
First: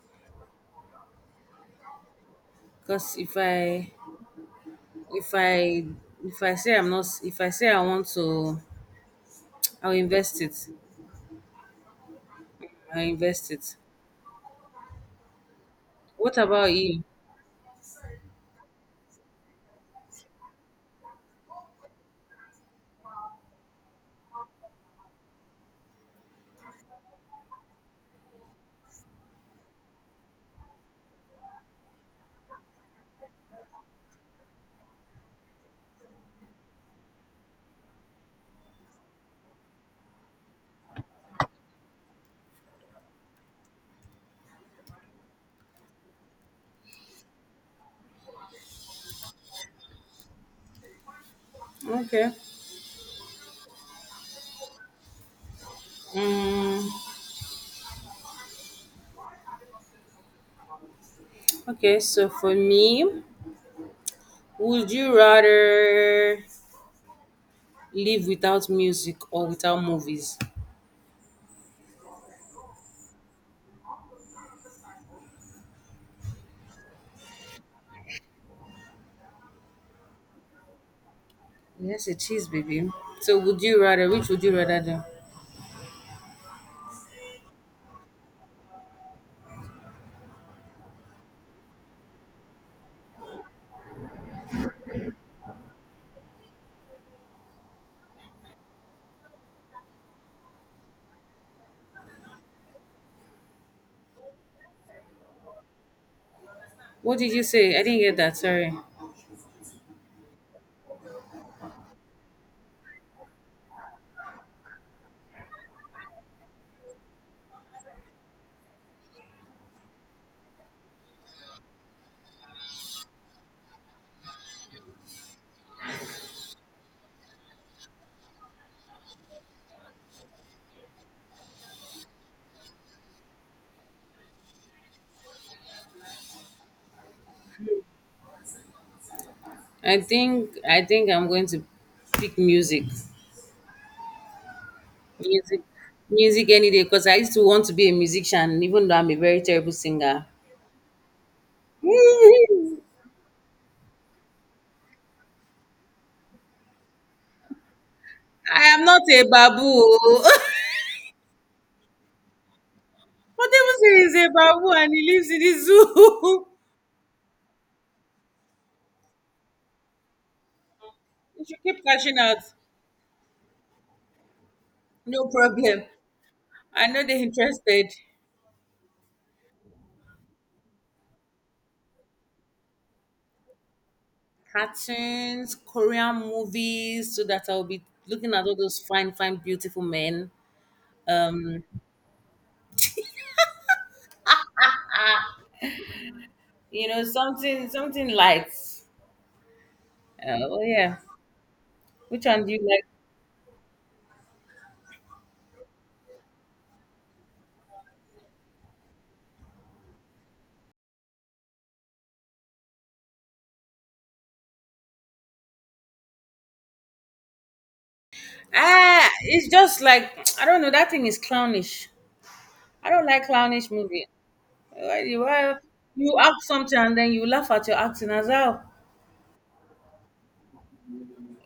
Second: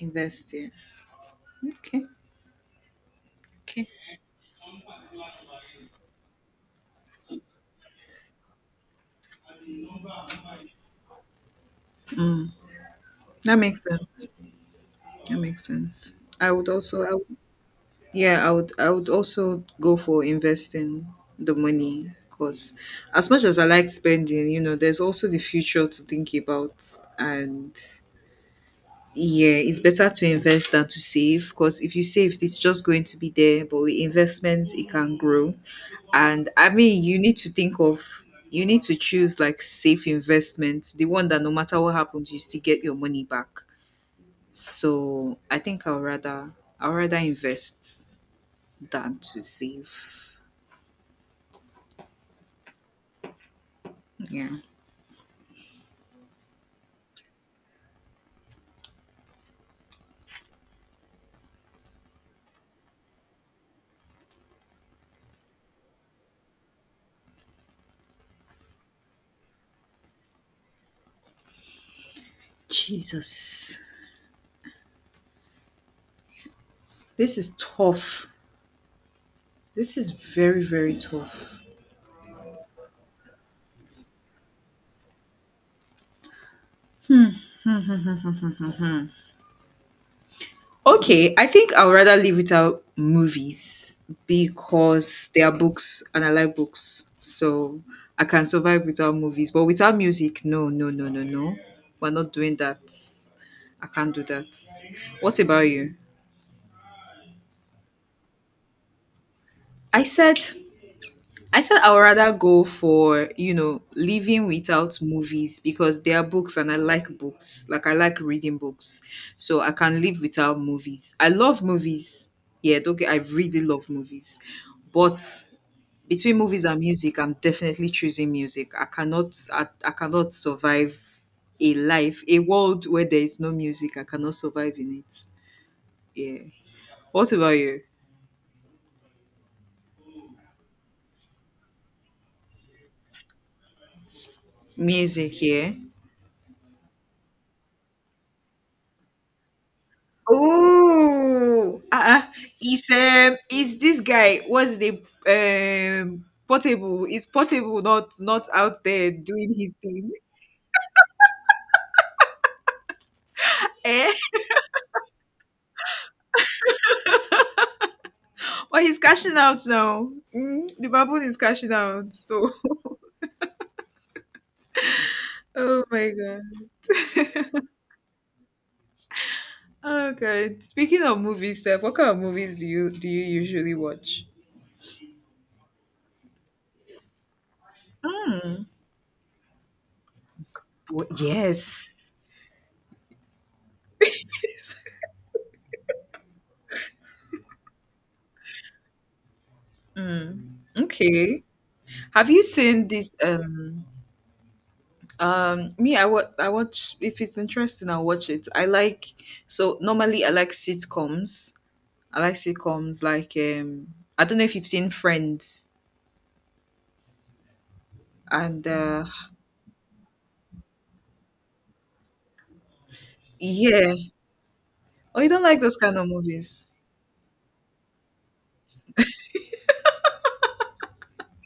Speaker 1: Invest, yeah. Okay.
Speaker 2: Cause if
Speaker 1: Okay.
Speaker 2: I if I if I say I'm not if I say I want to I'll invest it.
Speaker 1: Mm,
Speaker 2: I'll invest
Speaker 1: that
Speaker 2: it.
Speaker 1: makes sense. That makes sense.
Speaker 2: What
Speaker 1: I would
Speaker 2: about
Speaker 1: also
Speaker 2: you?
Speaker 1: I would, yeah, I would also go for investing the money, because as much as I like spending, you know, there's also the future to think about. And yeah, it's better to invest than to save, because if you save, it's just going to be there. But with investment, it can grow. And I mean, you need to think of, you need to choose like safe investment, the one that no matter what happens, you still get your money back. So I think I'll rather invest than to save.
Speaker 2: Okay.
Speaker 1: Yeah.
Speaker 2: Mm, okay, so for me, would you rather live without music or without movies?
Speaker 1: Jesus. This is tough. This is very, very tough.
Speaker 2: Yes, it is, baby. So would you rather which would you rather do?
Speaker 1: *laughs* Okay, I think I would rather live without movies, because they are books and I like books. So I can survive without movies. But without music, no, no, no, no, no. We're not doing that. I can't do that. What about you?
Speaker 2: What did you say? I didn't get that, sorry.
Speaker 1: I said I said I would rather go for, you know, living without movies because there are books and I like books. Like I like reading books. So I can live without movies. I love movies. Yeah, okay. I really love movies. But between movies and music, I'm definitely choosing music. I cannot survive a life, a world where there is no music. I cannot survive in it. Yeah. What about you?
Speaker 2: I think I'm going to pick music.
Speaker 1: Music,
Speaker 2: Music,
Speaker 1: yeah.
Speaker 2: music any day because I used to want to be a musician even though I'm a very terrible singer.
Speaker 1: Oh,
Speaker 2: *laughs*
Speaker 1: uh-uh.
Speaker 2: I
Speaker 1: It's this guy. What's the portable? Is portable not out
Speaker 2: am not
Speaker 1: there
Speaker 2: a
Speaker 1: doing his
Speaker 2: babu.
Speaker 1: thing? *laughs*
Speaker 2: *laughs* Whatever
Speaker 1: Eh?
Speaker 2: series is a baboon and he lives in the zoo. *laughs*
Speaker 1: Well, he's cashing out now. Mm, the baboon is
Speaker 2: You should
Speaker 1: cashing
Speaker 2: keep
Speaker 1: out.
Speaker 2: cashing out.
Speaker 1: So,
Speaker 2: No
Speaker 1: *laughs* oh
Speaker 2: problem.
Speaker 1: my god.
Speaker 2: I know they're interested.
Speaker 1: Oh god. Speaking of movies, Steph, what kind of movies do you usually watch?
Speaker 2: Cartoons, Korean movies, so that I'll be looking at all
Speaker 1: Hmm.
Speaker 2: those fine, fine, beautiful men.
Speaker 1: Wh- Yes.
Speaker 2: Something, something light.
Speaker 1: Mm.
Speaker 2: Oh yeah.
Speaker 1: Okay.
Speaker 2: Which
Speaker 1: Have you
Speaker 2: one do you like?
Speaker 1: seen this? Me, I watch. I watch if it's interesting. I'll watch it. I like, so normally I like sitcoms. I like sitcoms like I don't know if you've seen Friends, and uh,
Speaker 2: Ah, it's just like *tsk* I don't know. That thing is clownish. I don't like clownish
Speaker 1: yeah.
Speaker 2: movie. Why?
Speaker 1: Oh, you don't
Speaker 2: Why?
Speaker 1: like those kind of
Speaker 2: You act
Speaker 1: movies.
Speaker 2: something and then you laugh at your acting as well.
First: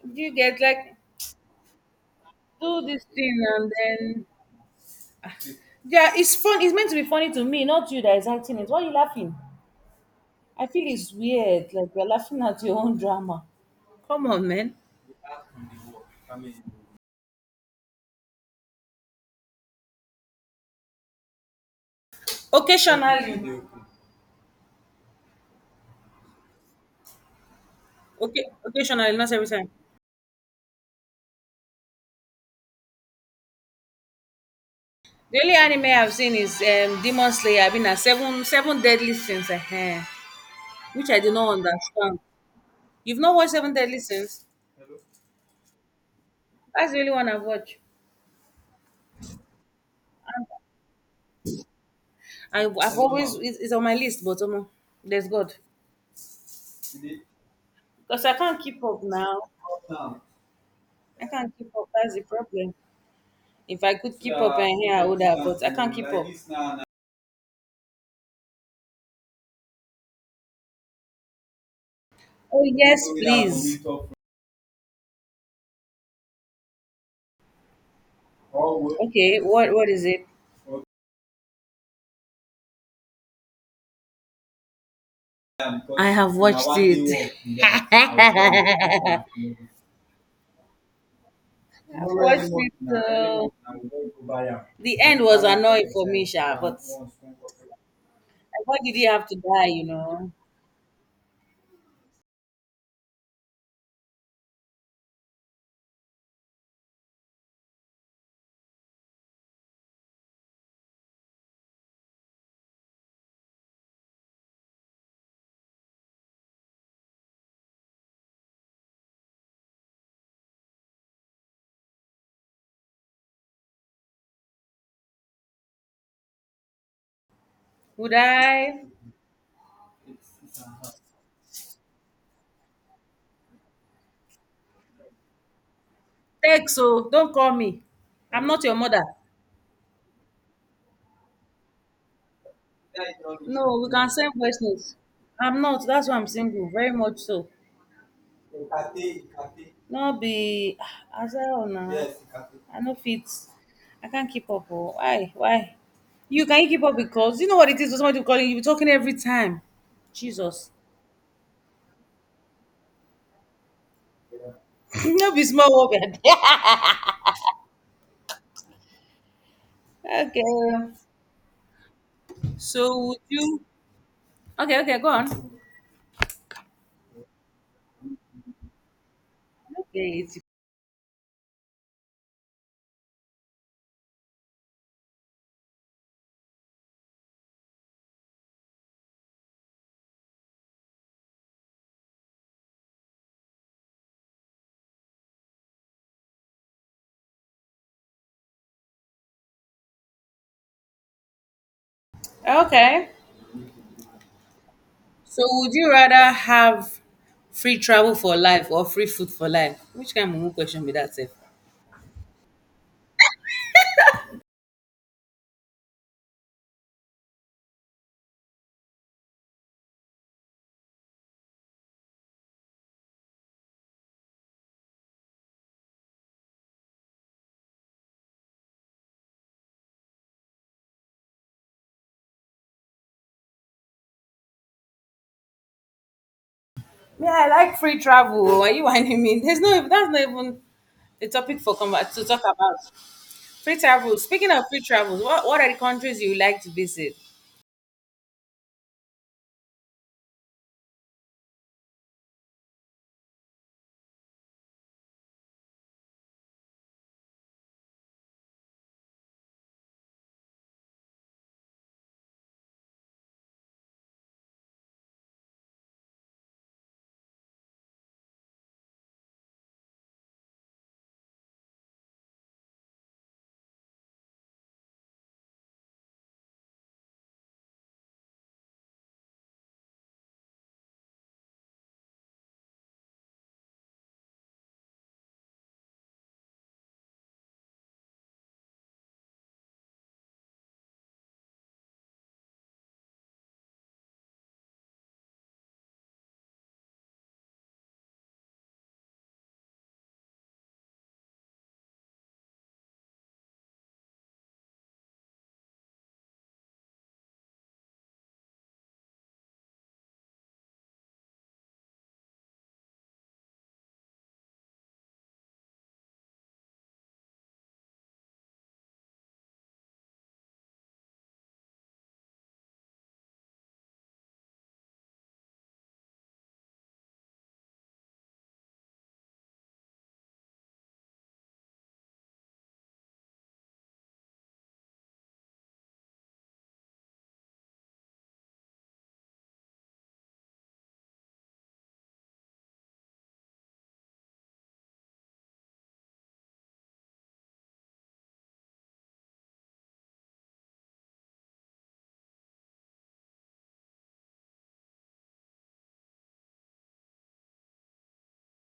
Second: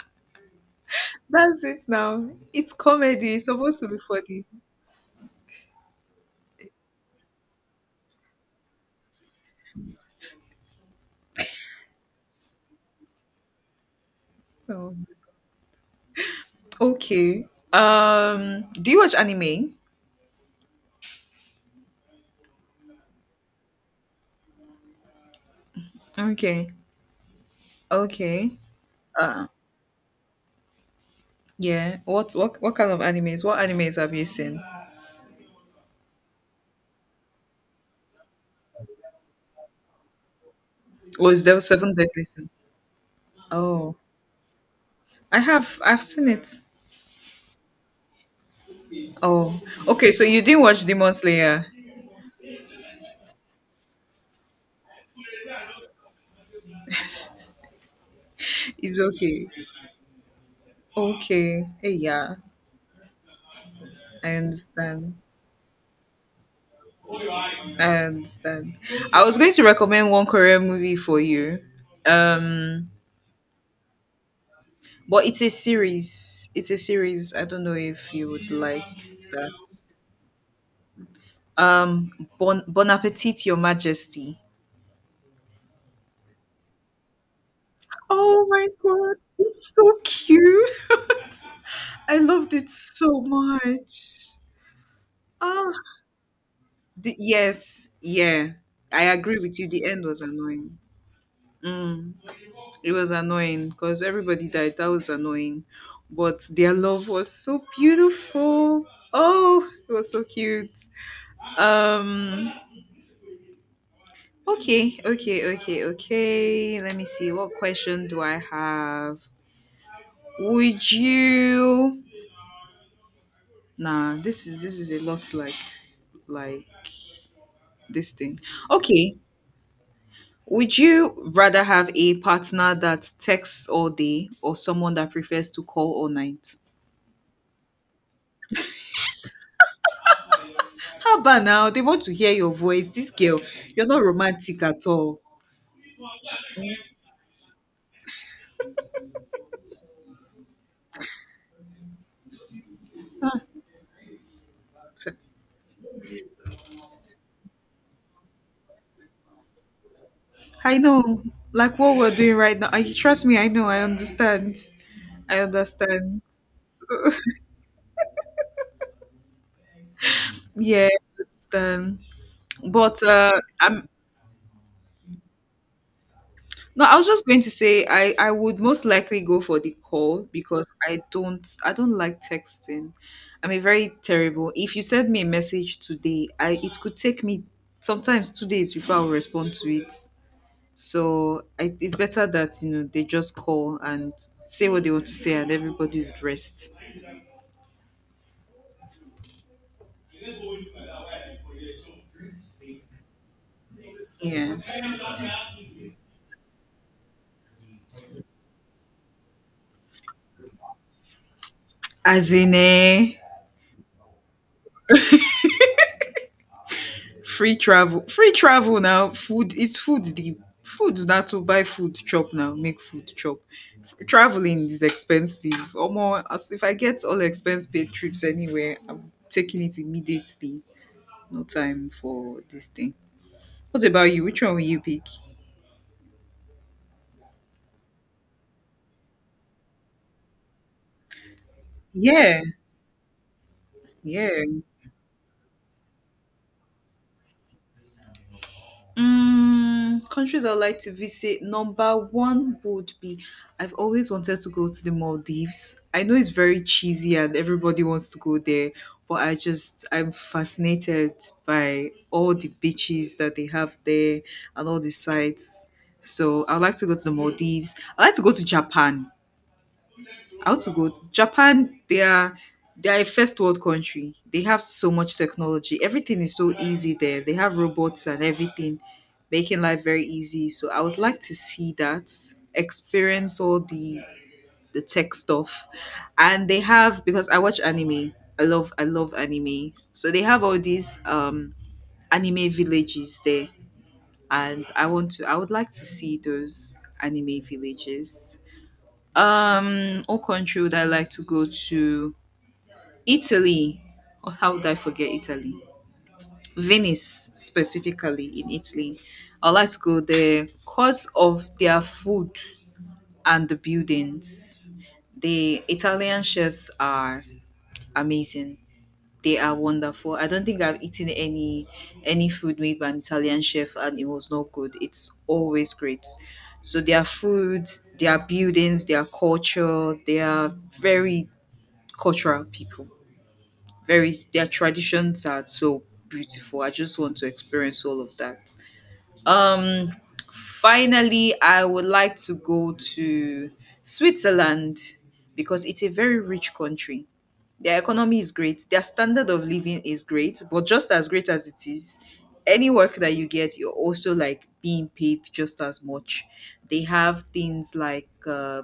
Speaker 2: Do you get like,
Speaker 1: That's it now. It's
Speaker 2: do this
Speaker 1: comedy.
Speaker 2: thing
Speaker 1: It's
Speaker 2: and
Speaker 1: supposed to be
Speaker 2: then,
Speaker 1: funny.
Speaker 2: yeah, it's fun. It's meant to be funny to me, not you that is acting it. Why are you laughing? I feel it's weird, like you're laughing at your own drama. Come on, man.
Speaker 1: Oh, okay. Do you watch anime?
Speaker 2: Occasionally.
Speaker 1: Okay.
Speaker 2: Okay,
Speaker 1: Okay.
Speaker 2: occasionally, not
Speaker 1: Uh,
Speaker 2: every time.
Speaker 1: yeah. What kind of animes? What animes have you seen?
Speaker 2: The only anime I've seen is Demon Slayer. I've been at Seven Deadly Sins, which I do
Speaker 1: Was
Speaker 2: not
Speaker 1: there seven
Speaker 2: understand.
Speaker 1: deadly sins?
Speaker 2: You've not watched Seven
Speaker 1: Oh.
Speaker 2: Deadly Sins?
Speaker 1: I've seen it.
Speaker 2: That's the only one I've watched.
Speaker 1: Oh, okay. So you didn't watch Demon Slayer.
Speaker 2: I've always, it's on my list, but there's god because I can't keep
Speaker 1: It's
Speaker 2: up now.
Speaker 1: okay.
Speaker 2: I can't
Speaker 1: Okay.
Speaker 2: keep up.
Speaker 1: Hey,
Speaker 2: That's the
Speaker 1: yeah.
Speaker 2: problem. If I could
Speaker 1: I
Speaker 2: keep up and here, I
Speaker 1: understand.
Speaker 2: would have, but I can't keep up.
Speaker 1: I understand. I was going to recommend one Korean movie for you.
Speaker 2: Oh,
Speaker 1: Um,
Speaker 2: yes, please.
Speaker 1: but it's a series. It's a series. I don't know if you would like
Speaker 2: Okay,
Speaker 1: that.
Speaker 2: what is it?
Speaker 1: Um, Bon Bon Appetit, Your Majesty. Oh my god, it's
Speaker 2: *laughs*
Speaker 1: so cute. *laughs*
Speaker 2: I've
Speaker 1: I
Speaker 2: watched
Speaker 1: loved it
Speaker 2: it.
Speaker 1: so much.
Speaker 2: The end was
Speaker 1: Ah.
Speaker 2: annoying for me, Sha, but
Speaker 1: Yes, yeah,
Speaker 2: why did
Speaker 1: I
Speaker 2: he have to
Speaker 1: agree with
Speaker 2: die,
Speaker 1: you. The
Speaker 2: you
Speaker 1: end was
Speaker 2: know?
Speaker 1: annoying. Mm, it was annoying because everybody died. That was annoying, but their love was so beautiful. Oh, it was so cute. Um. Okay. Okay. Okay. Okay. Let me see. What question do I have? Would you? Nah. This is a lot like like this
Speaker 2: Would
Speaker 1: thing.
Speaker 2: I?
Speaker 1: Okay. Would you rather have a partner that texts all day or someone that prefers to call all night?
Speaker 2: Text, so don't call me. I'm not your mother.
Speaker 1: How about now? They want to hear your voice. This girl,
Speaker 2: No,
Speaker 1: you're
Speaker 2: we
Speaker 1: not
Speaker 2: can send voice
Speaker 1: romantic at
Speaker 2: notes.
Speaker 1: all.
Speaker 2: I'm not. That's why I'm single. Very much so. No be *sighs* as well now. I no fit.
Speaker 1: Ah,
Speaker 2: I can't keep up. Oh.
Speaker 1: so-
Speaker 2: Why? Why? You keep up because you know what it is for somebody to call you. You be talking every time. Jesus.
Speaker 1: I know. Like what we're doing right now. I trust me, I know, I understand.
Speaker 2: *laughs* No
Speaker 1: I
Speaker 2: be small what.
Speaker 1: understand.
Speaker 2: *laughs* Okay.
Speaker 1: Yeah, I understand. But
Speaker 2: So would you?
Speaker 1: I'm
Speaker 2: Okay. Okay. Go on.
Speaker 1: no, I was just going to say I would most likely go for the
Speaker 2: Okay.
Speaker 1: call because I don't like texting. I'm a very terrible. If you send me a message today, I it could take me sometimes 2 days before I'll respond to it. So I, it's better that you know they just call and say what they want to say, and everybody would rest.
Speaker 2: Okay.
Speaker 1: Yeah,
Speaker 2: So would you rather have free travel for life or free food for life? Which kind of mumu question be that? Sef?
Speaker 1: as in eh. Free travel now. Food is food. The Food now to buy food chop now. Make food chop. Traveling is expensive. Or more, as if I get all expense paid trips anywhere, I'm taking it immediately. No time for this thing. What about you? Which one will you pick?
Speaker 2: Yeah, I like free travel. Are you whining me? There's no that's not even the topic for to talk
Speaker 1: Yeah,
Speaker 2: about. Free travel.
Speaker 1: yeah.
Speaker 2: Speaking of free travels, what are the countries you like to visit?
Speaker 1: Mm, countries I'd like to visit, number one would be, I've always wanted to go to the Maldives. I know it's very cheesy and everybody wants to go there, but I just, I'm fascinated by all the beaches that they have there and all the sites. So I'd like to go to the Maldives. I'd like to go to Japan. I want to go Japan. They are a first world country. They have so much technology. Everything is so easy there. They have robots and everything, making life very easy. So I would like to see that, experience all the tech stuff, and they have because I watch anime. I love anime. So they have all these anime villages there, and I would like to see those anime villages. What country would I like to go to? Italy. Oh, how would I forget Italy? Venice, specifically in Italy. I would like to go there because of their food and the buildings. The Italian chefs are amazing. They are wonderful. I don't think I've eaten any food made by an Italian chef and it was not good. It's always great. So their food, their buildings, their culture, they are very cultural people. Very, their traditions are so beautiful. I just want to experience all of that. Um, Finally, I would like to go to Switzerland because it's a very rich country. Their economy is great, their standard of living is great, but just as great as it is, any work that you get, you're also like being paid just as much. They have things like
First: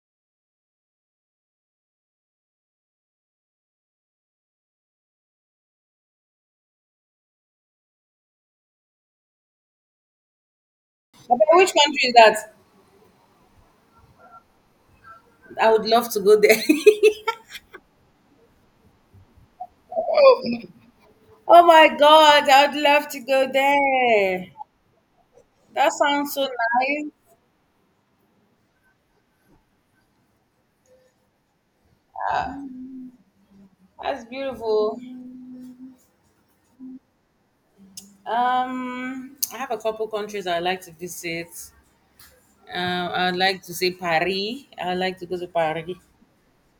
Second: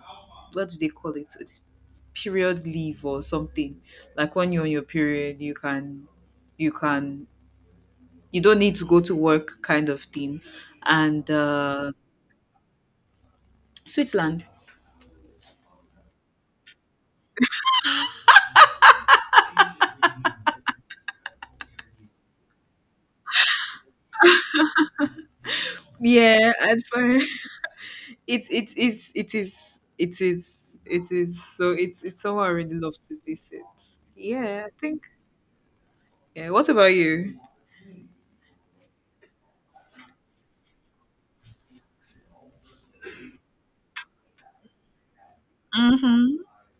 Speaker 1: what do they call it? It's period leave or something. Like when you're on your period, you can you don't need to go to work kind of thing and
Speaker 2: Okay, which country is that?
Speaker 1: Switzerland.
Speaker 2: I would love to go there. *laughs* Oh my god, I would love to go there. That sounds so
Speaker 1: Yeah, and for *laughs*
Speaker 2: nice.
Speaker 1: it is it is it is it is, so it's somewhere I really love to visit.
Speaker 2: That's
Speaker 1: Yeah, I
Speaker 2: beautiful.
Speaker 1: think. Yeah, what about you?
Speaker 2: I have a couple countries I'd like to visit. I'd like to say Paris. I'd like to go to Paris.
Speaker 1: Mm-hmm.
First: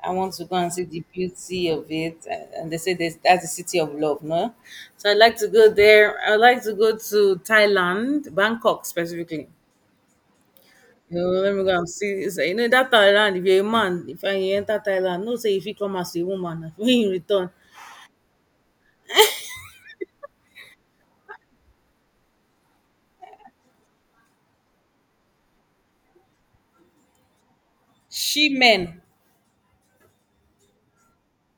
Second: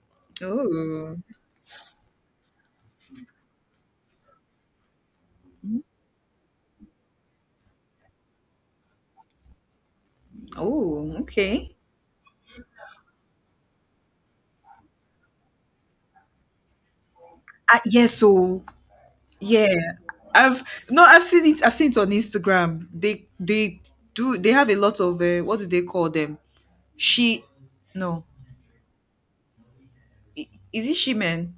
Speaker 2: I want to go and see the
Speaker 1: Oh.
Speaker 2: beauty of it. And they say this, that's the city of love, no? So I'd like to go there. I'd like to go to Thailand, Bangkok specifically.
Speaker 1: Oh,
Speaker 2: Let me
Speaker 1: okay.
Speaker 2: go and see. It's like, that Thailand, if you're a man, if I enter Thailand, no say if you come as a woman, *laughs* when you return,
Speaker 1: Yeah, so yeah, I've no, I've seen it on Instagram. They do they have a lot of what do they call them? She, no,
Speaker 2: she men.
Speaker 1: I- is it she men?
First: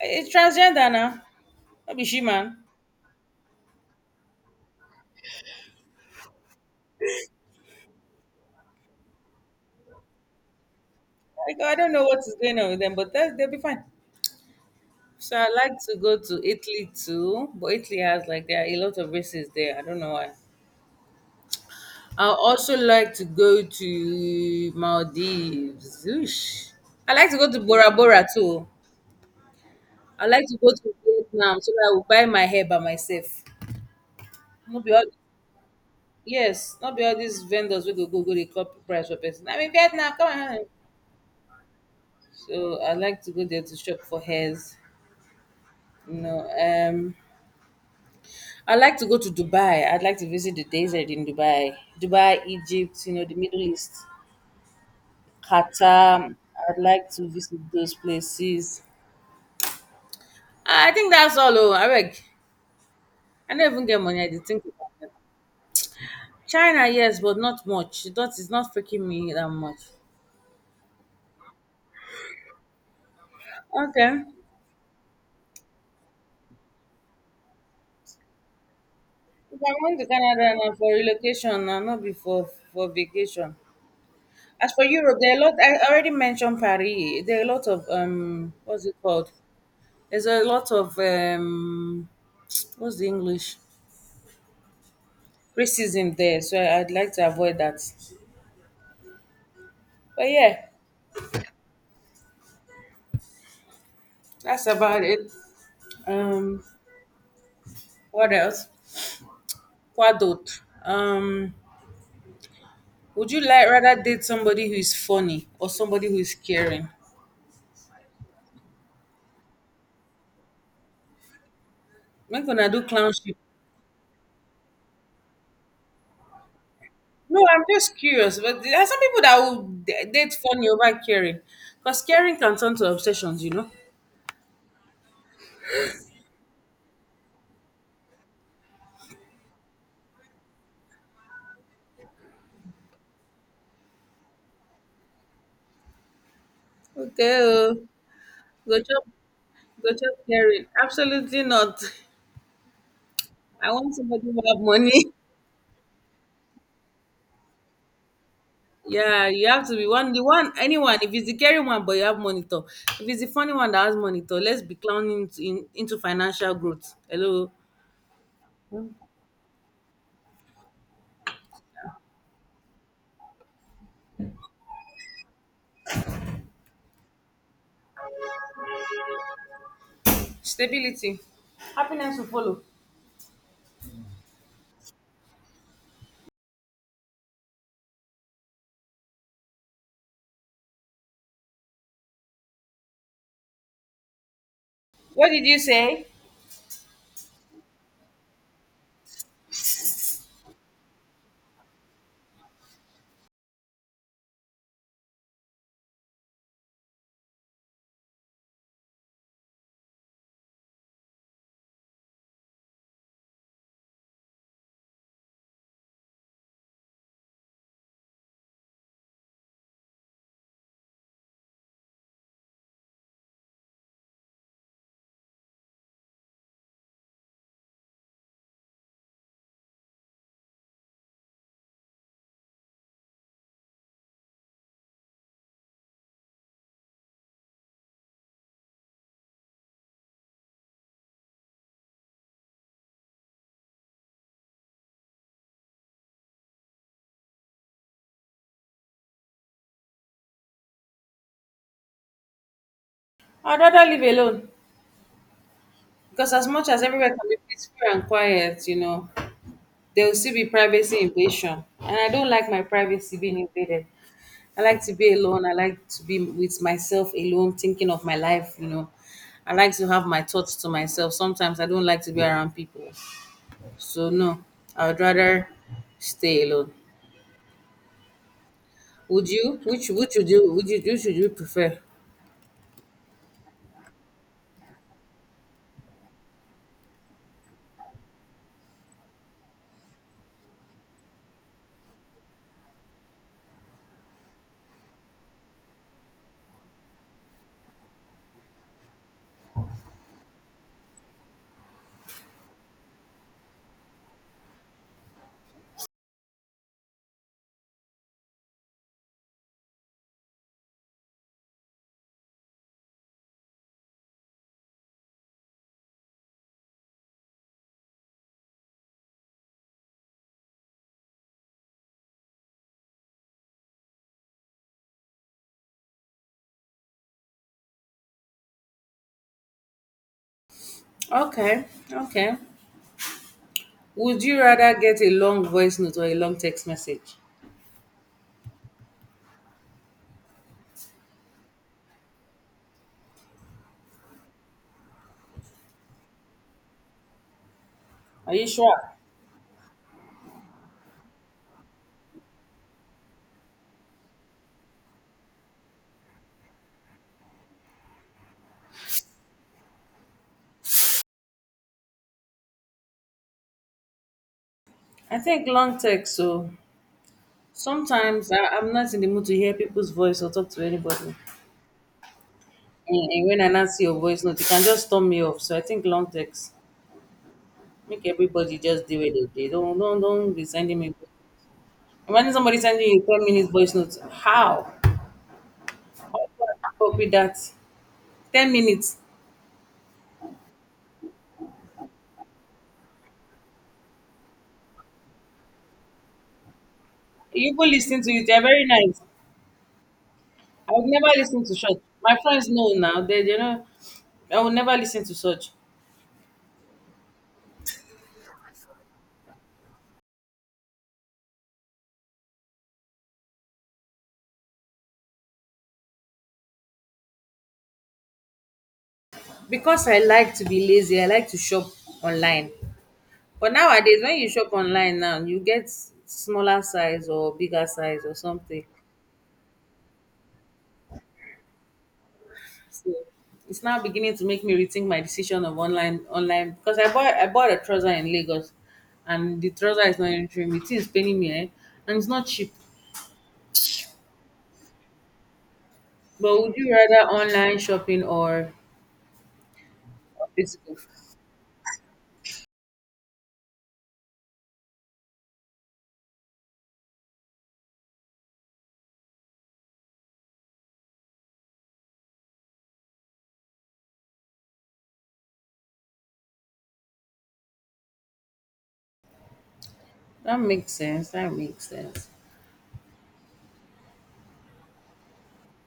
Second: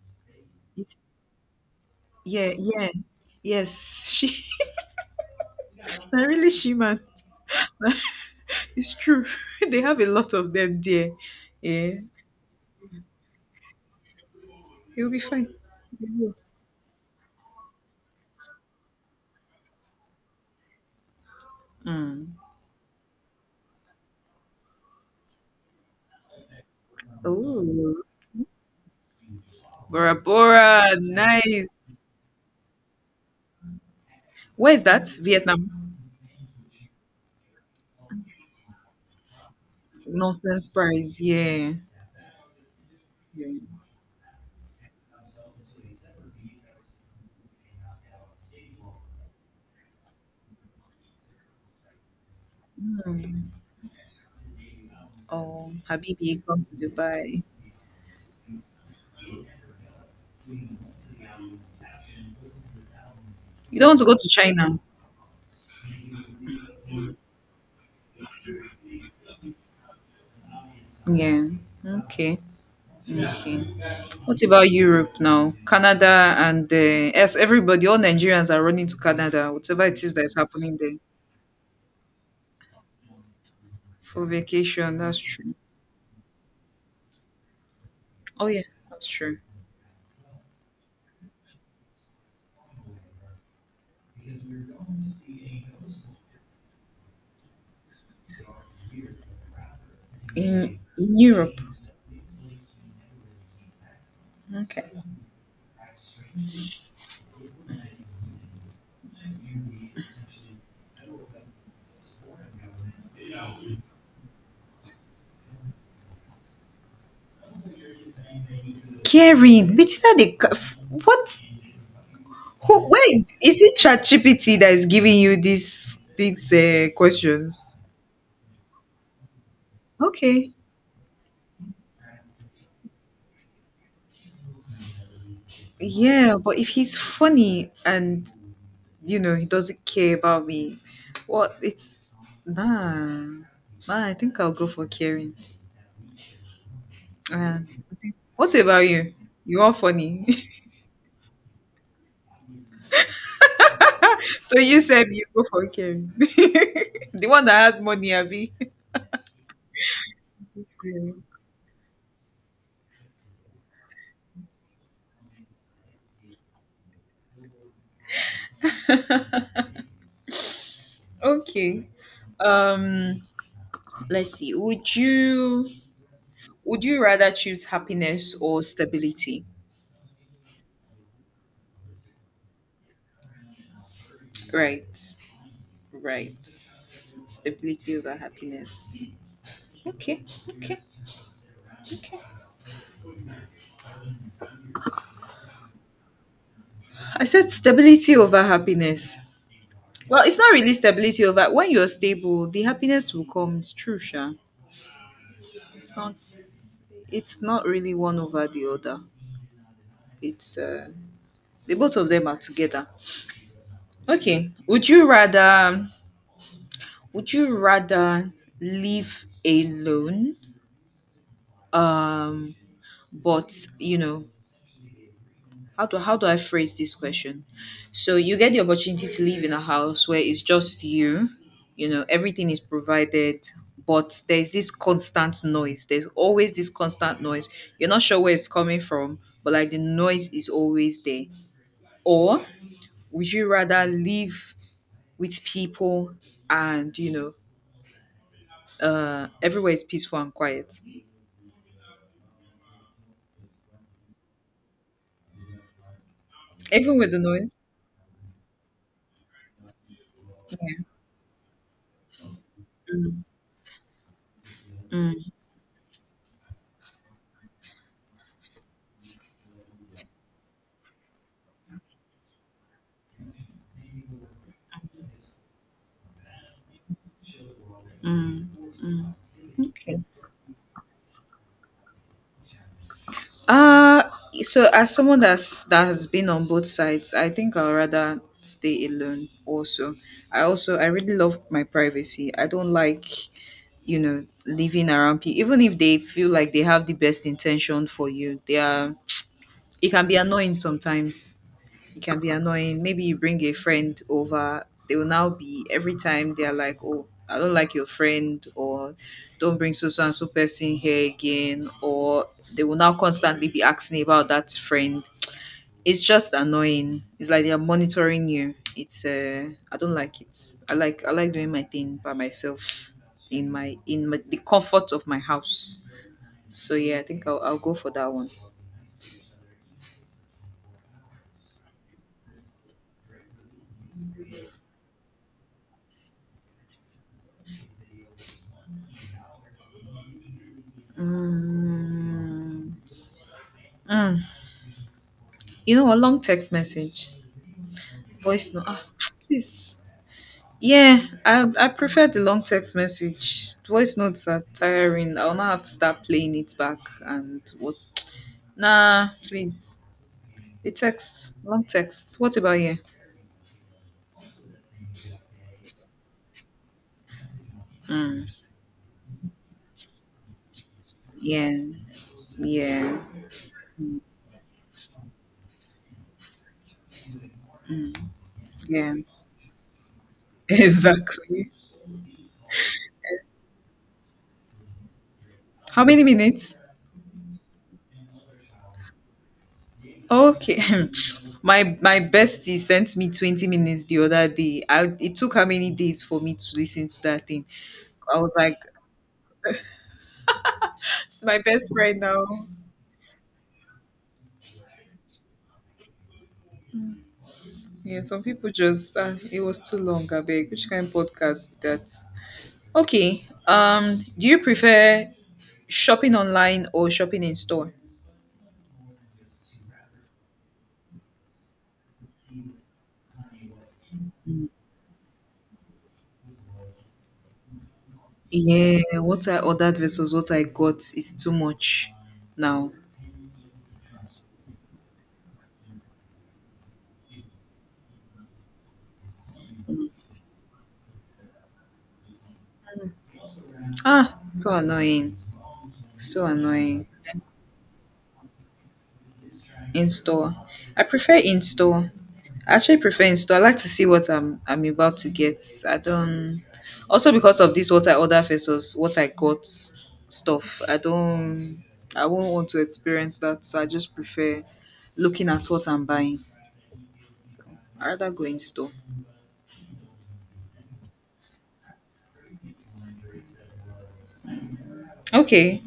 Speaker 2: It's transgender now. Not be she
Speaker 1: Yeah,
Speaker 2: man.
Speaker 1: yeah. Yes, she. *laughs* I really she man. It's true. *laughs* They have a lot of them there.
Speaker 2: Like, I
Speaker 1: Yeah.
Speaker 2: don't know what is going on with them, but that, they'll be fine.
Speaker 1: It'll be
Speaker 2: So I
Speaker 1: fine.
Speaker 2: like to
Speaker 1: They
Speaker 2: go
Speaker 1: will.
Speaker 2: to Italy too, but Italy has like there are a lot of races there. I don't know why. I
Speaker 1: Mm.
Speaker 2: also like to go to Maldives. Oosh. I like to go to Bora
Speaker 1: Oh.
Speaker 2: Bora too.
Speaker 1: Bora
Speaker 2: I like to go
Speaker 1: Bora,
Speaker 2: to Vietnam
Speaker 1: nice.
Speaker 2: so that I will buy my hair by myself.
Speaker 1: Where
Speaker 2: No
Speaker 1: is
Speaker 2: be all,
Speaker 1: that? Vietnam.
Speaker 2: yes, not be all these vendors will go go go they cut price for person. I mean Vietnam, come on.
Speaker 1: Nonsense prize, yeah.
Speaker 2: So I like to go
Speaker 1: Yeah.
Speaker 2: there to shop for hairs. You know, um, I like to go to Dubai. I'd like to visit the desert in Dubai, Dubai, Egypt. You know, the
Speaker 1: Mm.
Speaker 2: Middle East,
Speaker 1: Oh,
Speaker 2: Qatar.
Speaker 1: Habibi, come to
Speaker 2: I'd like to
Speaker 1: Dubai.
Speaker 2: visit those places. Ah, I think that's all. Oh, Areg. I don't
Speaker 1: You
Speaker 2: even
Speaker 1: don't want
Speaker 2: get
Speaker 1: to go
Speaker 2: money. I
Speaker 1: to
Speaker 2: did not think
Speaker 1: China.
Speaker 2: about it. China, yes, but not much. That is not freaking me that much.
Speaker 1: Yeah. Okay. Okay.
Speaker 2: Okay.
Speaker 1: What about Europe now? Canada and yes, everybody, all Nigerians are running to Canada,
Speaker 2: If I'm
Speaker 1: whatever
Speaker 2: going
Speaker 1: it
Speaker 2: to
Speaker 1: is that is
Speaker 2: Canada now
Speaker 1: happening there
Speaker 2: for relocation, now not before for vacation.
Speaker 1: for
Speaker 2: As for
Speaker 1: vacation. That's
Speaker 2: Europe, there are a
Speaker 1: true.
Speaker 2: lot. I already mentioned Paris. There are a lot of
Speaker 1: Oh yeah,
Speaker 2: what's it
Speaker 1: that's
Speaker 2: called?
Speaker 1: true.
Speaker 2: There's a lot of *tsk* what's the English racism there. So I'd like to avoid that. But yeah,
Speaker 1: In Europe,
Speaker 2: that's
Speaker 1: okay.
Speaker 2: about it. Um, what else? Kwadot, would you like rather date somebody who is funny or somebody who is caring?
Speaker 1: Caring, but that what?
Speaker 2: Make gonna do
Speaker 1: Who, wait,
Speaker 2: clownship.
Speaker 1: is it ChatGPT that is giving you these
Speaker 2: No,
Speaker 1: questions?
Speaker 2: I'm just curious. But there are some people that will date
Speaker 1: Okay.
Speaker 2: funny over caring, because caring can turn to obsessions, you know.
Speaker 1: Yeah, but if he's funny and you know he doesn't care about me, what it's, nah, nah, I think I'll go for caring.
Speaker 2: Okay,
Speaker 1: uh,
Speaker 2: oh,
Speaker 1: what
Speaker 2: go
Speaker 1: about
Speaker 2: chop,
Speaker 1: you? You are
Speaker 2: go chop
Speaker 1: funny.
Speaker 2: caring. Absolutely not. *laughs* I want somebody
Speaker 1: *laughs*
Speaker 2: who
Speaker 1: So
Speaker 2: have
Speaker 1: you
Speaker 2: money.
Speaker 1: said you go for caring, *laughs* the one that has money, Abby.
Speaker 2: Yeah, you have to be one, the one, anyone.
Speaker 1: Yeah.
Speaker 2: If it's the caring one, but you have monitor. If it's the funny one that has monitor, let's be clowning into financial growth. Hello,
Speaker 1: *laughs* Okay. um let's see, would you rather choose happiness or stability?
Speaker 2: stability. Happiness will follow.
Speaker 1: Right, right, stability over happiness. Okay. Okay. Okay.
Speaker 2: What did you say?
Speaker 1: I said stability over happiness. Well, it's not really stability over — when you're stable, the happiness will come. It's true, Sha. It's not it's not really one over the other. It's the both of them are together. Okay. Would you rather live alone? Um but you know, how do I phrase this question? So you get the opportunity to live in a house where it's just you, you know, everything is provided, but there's this constant noise. There's always this constant noise. You're not sure where it's coming from, but like the noise is always there. Or would you rather live with people and you know, everywhere is peaceful and quiet,
Speaker 2: I'd rather live alone. Because as much as
Speaker 1: even
Speaker 2: everywhere
Speaker 1: with the
Speaker 2: can be
Speaker 1: noise?
Speaker 2: peaceful and quiet, there will still be
Speaker 1: Yeah.
Speaker 2: privacy invasion. And I don't like my privacy
Speaker 1: Mm.
Speaker 2: being invaded. I like to be
Speaker 1: Mm.
Speaker 2: alone. I like to be with myself alone, thinking of my life, you know. I like to have my thoughts to myself. Sometimes I don't like to be around people. So no, I would rather stay alone.
Speaker 1: Mm. Mm.
Speaker 2: Would you?
Speaker 1: Okay.
Speaker 2: Would you? Which would you prefer?
Speaker 1: Uh so as someone that's that has been on both sides, I think I'll rather stay alone also. I really love my privacy. I don't like, you know, living around people even if they feel like they have the best intention for you. They are It can be annoying sometimes. It can be annoying. Maybe you bring a friend over, they will now be every time they're like, oh, I don't like your friend, or don't bring so so and so person here again, or they will now constantly be asking about that friend. It's just annoying. It's like they're monitoring you. It's I don't like it. I like doing my thing by myself in the comfort of my house. So yeah, I think I'll go for that one.
Speaker 2: Okay, okay. Would you rather get a long voice note or a long text message?
Speaker 1: Mm. Mm. You know, a long text message.
Speaker 2: Are you
Speaker 1: Voice note? Ah,
Speaker 2: sure?
Speaker 1: *tsk* please. Yeah, I prefer the long text message. Voice notes are tiring. I'll now have to start playing it back and what? Nah, please. The text, long text. What about you?
Speaker 2: I think long text. So
Speaker 1: Mm,
Speaker 2: sometimes I'm not in the mood to hear people's voice or talk to anybody.
Speaker 1: yeah, yeah,
Speaker 2: And when I not see your voice note, it can just turn me off. So I think long text make everybody just
Speaker 1: yeah.
Speaker 2: do it. They don't be
Speaker 1: *laughs*
Speaker 2: sending me.
Speaker 1: Exactly.
Speaker 2: Imagine somebody sending you 10 minutes voice note. How?
Speaker 1: How many
Speaker 2: How can
Speaker 1: minutes?
Speaker 2: I cope with that? 10 minutes.
Speaker 1: Okay. *laughs* *clears throat* My bestie sent me 20 minutes the other day. It took how many days for me to listen to that thing?
Speaker 2: You go listening to
Speaker 1: I
Speaker 2: it.
Speaker 1: was
Speaker 2: They're
Speaker 1: like,
Speaker 2: very nice. I would never
Speaker 1: she's my
Speaker 2: listen to
Speaker 1: best
Speaker 2: such.
Speaker 1: friend
Speaker 2: My
Speaker 1: now.
Speaker 2: friends know now. They, I would never listen to such.
Speaker 1: Yeah, some people just, it was too long. I beg, which kind of podcast is that? Okay. Do you prefer shopping online or shopping in store?
Speaker 2: Because I like to be lazy, I like to shop online. But nowadays, when you shop online now, you get smaller size or bigger size or something.
Speaker 1: Yeah, what I ordered versus what I got is too much now.
Speaker 2: So it's now beginning to make me rethink my decision of online because I bought a trouser in Lagos and the trouser is not entering me. It is paining me, eh? And it's not cheap.
Speaker 1: Ah, so annoying. So
Speaker 2: But would you
Speaker 1: annoying.
Speaker 2: rather online shopping or
Speaker 1: In store.
Speaker 2: physical?
Speaker 1: I prefer in store. I actually prefer in store. I like to see what I'm about to get. I don't Also because of this what I order versus what I got stuff. I won't want to experience that. So I just prefer looking at what I'm buying. I rather go in store.
Speaker 2: That makes sense. That makes sense.
Speaker 1: Okay.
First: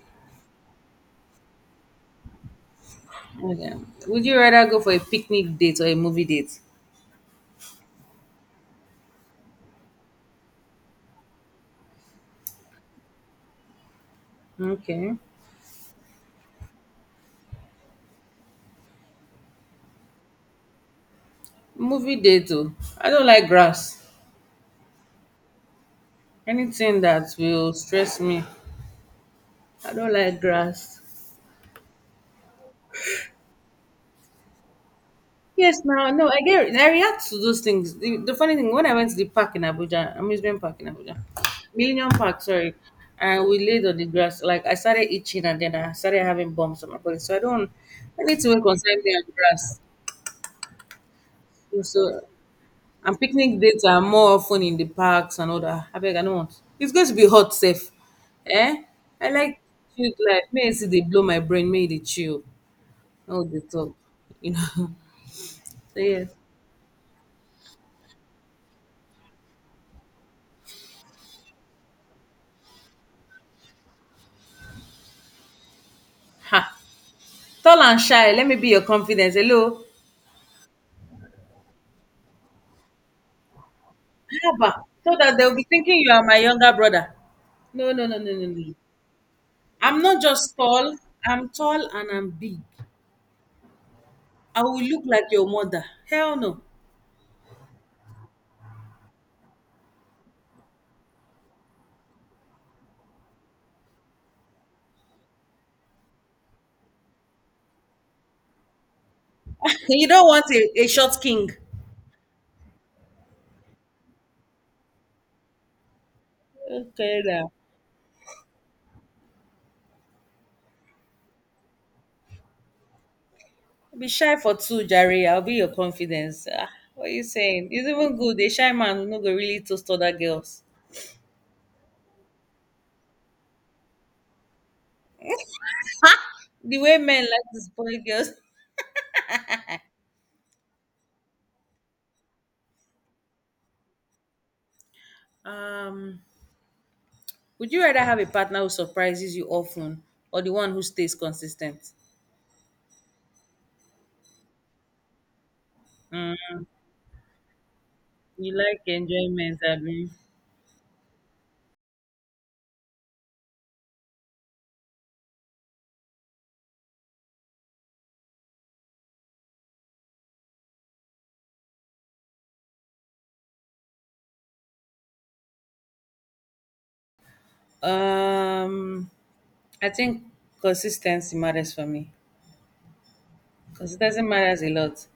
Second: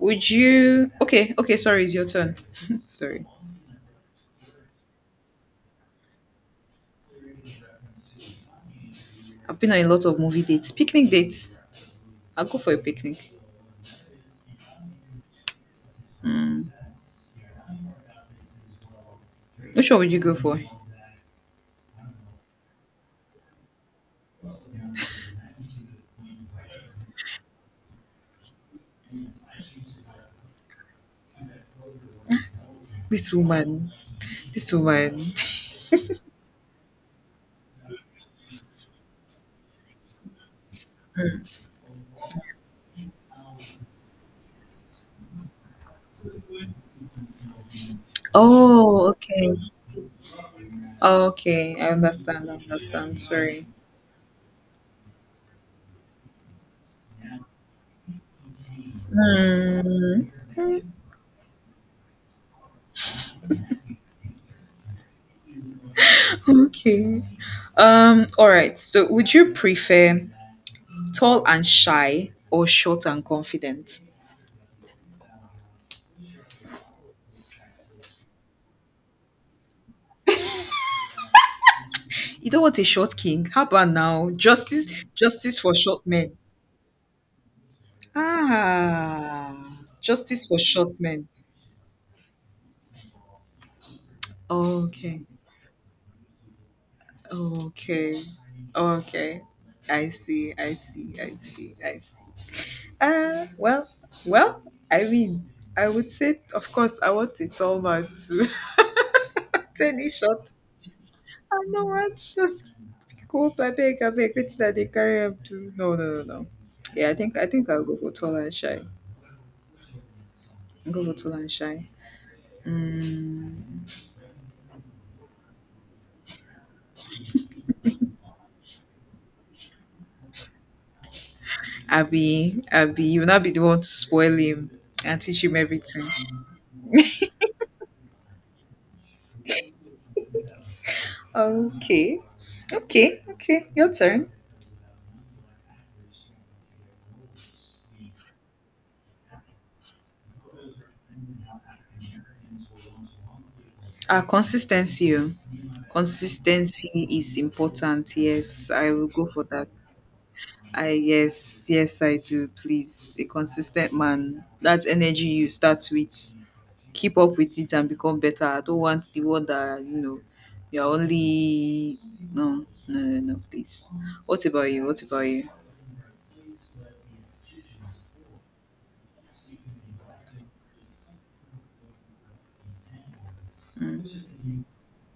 Speaker 1: Would you Okay, okay, sorry, it's your turn. *laughs* Sorry.
Speaker 2: Okay. Would you rather go for a picnic date or a movie date?
Speaker 1: I've been on a lot of movie dates. Picnic dates. I'll go for a picnic.
Speaker 2: Okay.
Speaker 1: Hmm. Which one would you go for?
Speaker 2: Movie date too. I don't like grass. Anything that will stress me. I don't like grass.
Speaker 1: This woman. This one.
Speaker 2: Yes, now no, I react to those things. The funny thing, when I went to the park in Abuja, amusement park in Abuja, Millennium Park, sorry, and we laid on the grass, like I started itching and then I started having bumps on my body. So I don't, anything will concern
Speaker 1: Oh,
Speaker 2: me and
Speaker 1: okay.
Speaker 2: grass.
Speaker 1: Okay, I
Speaker 2: So,
Speaker 1: understand. I
Speaker 2: and
Speaker 1: understand.
Speaker 2: picnic
Speaker 1: Sorry.
Speaker 2: dates are more often in the parks and all that. I beg, I don't want. It's going to be hot, safe. Eh? I like chill
Speaker 1: Hmm.
Speaker 2: life. May I see they blow my brain. May they chill. Oh, they talk. You know. *laughs* So yes.
Speaker 1: Okay. All right. So would you prefer tall and shy or short and confident?
Speaker 2: Ha. Tall and shy. Let me be your confidence. Hello.
Speaker 1: You don't want a short king. How about now?
Speaker 2: Haba. So that they'll
Speaker 1: Justice
Speaker 2: be
Speaker 1: for
Speaker 2: thinking
Speaker 1: short
Speaker 2: you are
Speaker 1: men.
Speaker 2: my younger brother. No, no, no, no, no, no.
Speaker 1: Ah.
Speaker 2: I'm not
Speaker 1: Justice
Speaker 2: just
Speaker 1: for short
Speaker 2: tall.
Speaker 1: men.
Speaker 2: I'm tall and I'm big. I will look
Speaker 1: Okay.
Speaker 2: like your mother. Hell no.
Speaker 1: Okay. Okay. I see. I see. I see. I see. Uh, well, well, I mean, I would say, of course, I want a tall man too. *laughs*
Speaker 2: You
Speaker 1: Tiny
Speaker 2: don't want
Speaker 1: short.
Speaker 2: a short king.
Speaker 1: I know what, just go up, I beg, wait till they carry up to. No, no, no, no. Yeah,
Speaker 2: Okay,
Speaker 1: I
Speaker 2: now.
Speaker 1: think I'll go for tall and shy. I'll go for tall and shy. Mm.
Speaker 2: Be shy for two, Jerry. I'll be your confidence. Ah, what are you saying? It's even good. A shy man will not go really toast other girls.
Speaker 1: Abby, Abby, you'll not be the one to spoil him and teach him everything.
Speaker 2: The way men like to spoil girls. *laughs*
Speaker 1: Okay, okay, okay, your turn.
Speaker 2: Um, would you rather have a partner who surprises you often or the one who stays consistent?
Speaker 1: Ah, consistency. Oh.
Speaker 2: Mm,
Speaker 1: Consistency is important.
Speaker 2: you
Speaker 1: Yes,
Speaker 2: like
Speaker 1: I will go for
Speaker 2: enjoyment,
Speaker 1: that.
Speaker 2: I mean.
Speaker 1: I Yes, yes, I do. Please, a consistent man. That energy you start with, keep up with it and become better. I don't want the one that you know. You're only, no, no, no, no. Please. What about you? What about you?
Speaker 2: Um, I think consistency matters for me.
Speaker 1: Mm.
Speaker 2: Consistency matters a lot.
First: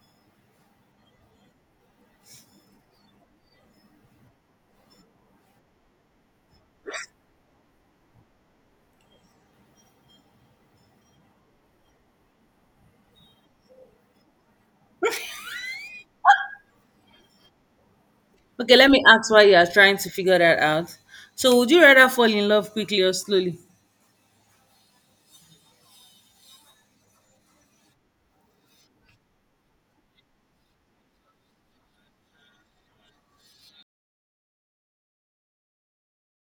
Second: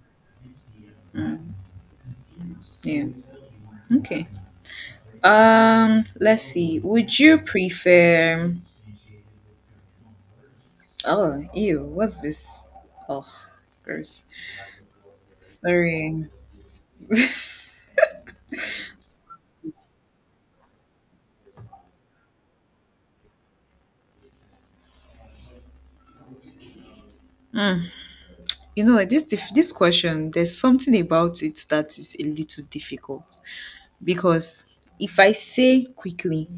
Speaker 1: Mm. Yeah. Okay. Let's see, would you prefer? Oh, ew, what's this? Oh, gross. Sorry. *laughs*
Speaker 2: Okay, let me ask why you are trying to figure that out. So, would you rather fall in love quickly or slowly?
Speaker 1: Mm. You know, this question, there's something about it that is a little difficult because if I say quickly,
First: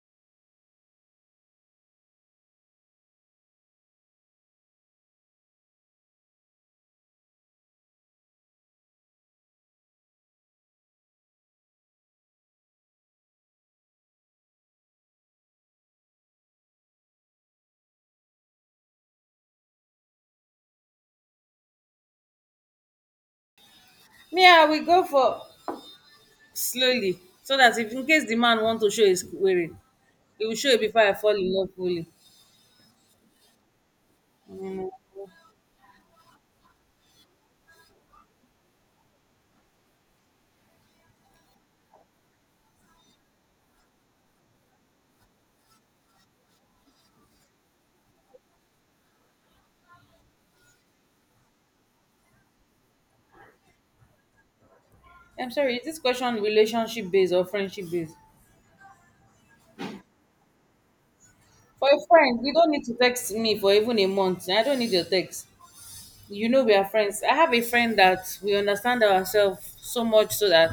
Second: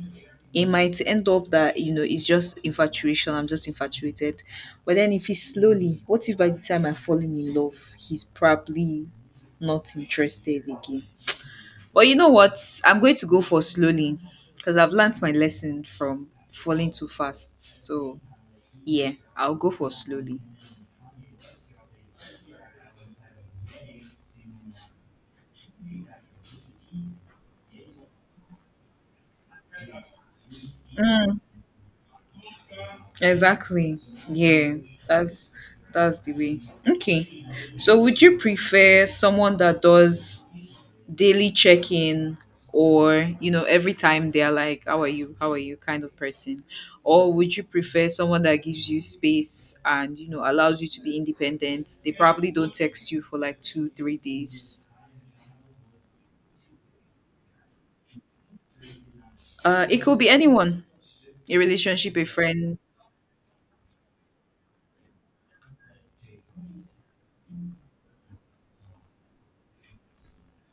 Speaker 1: it might end up that you know it's just infatuation. I'm just infatuated. But then if it's slowly, what if by the time I'm falling in love, he's probably not interested again? But you know what? I'm going to go for slowly because I've learned my lesson from falling too fast. So yeah, I'll go for slowly.
Speaker 2: Yeah, we go for slowly so that if in case the man want to show his query, he will show it before I fall
Speaker 1: Mm,
Speaker 2: in love fully.
Speaker 1: exactly. Yeah,
Speaker 2: Mm.
Speaker 1: that's that's the way. Okay. So would you prefer someone that does daily check-in, or you know every time they're like, how are you, how are you kind of person? Or would you prefer someone that gives you space and you know allows you to be independent? They probably don't text you for like 2 3 days.
Speaker 2: I'm sorry, is this question relationship based or friendship based?
Speaker 1: It could be anyone, a
Speaker 2: For a
Speaker 1: relationship, a
Speaker 2: friend, you don't
Speaker 1: friend.
Speaker 2: need to text me for even a month. I don't need your text. We are friends. I have a friend that we understand ourselves so much so that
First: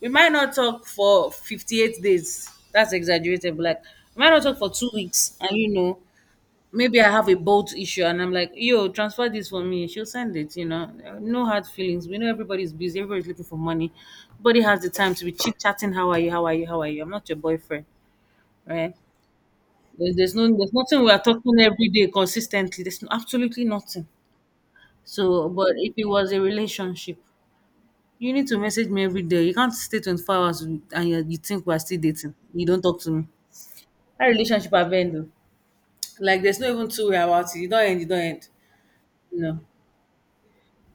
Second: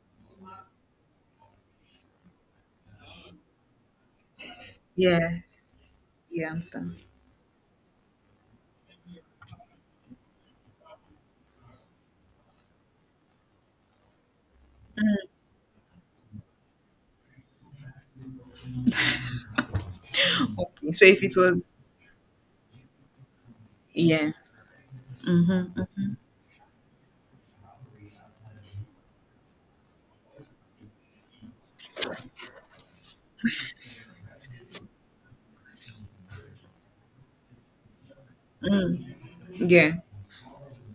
Speaker 2: we might not talk for 58 days, that's exaggerated, but like we might not talk for 2 weeks,
Speaker 1: Yeah,
Speaker 2: and
Speaker 1: yeah, I understand.
Speaker 2: maybe I have a bolt issue and I'm like, yo, transfer this for me. She'll send it. No hard feelings. We know everybody's busy, everybody's looking for money. Nobody has the time to be chit chatting. How are you? How are you? How are you? I'm not your boyfriend, right? There's no there's
Speaker 1: Okay, so
Speaker 2: nothing. We
Speaker 1: if
Speaker 2: are
Speaker 1: it
Speaker 2: talking
Speaker 1: was —
Speaker 2: every day consistently. There's no, absolutely nothing.
Speaker 1: yeah.
Speaker 2: So, but
Speaker 1: Mm-hmm.
Speaker 2: if it was a relationship, you need to message me every day. You can't stay 24 hours and you think we're still dating. You don't talk to me. That relationship have ended. Like there's no even two-way about it. You don't end, you don't end.
Speaker 1: Mm-hmm.
Speaker 2: You know.
Speaker 1: Yeah.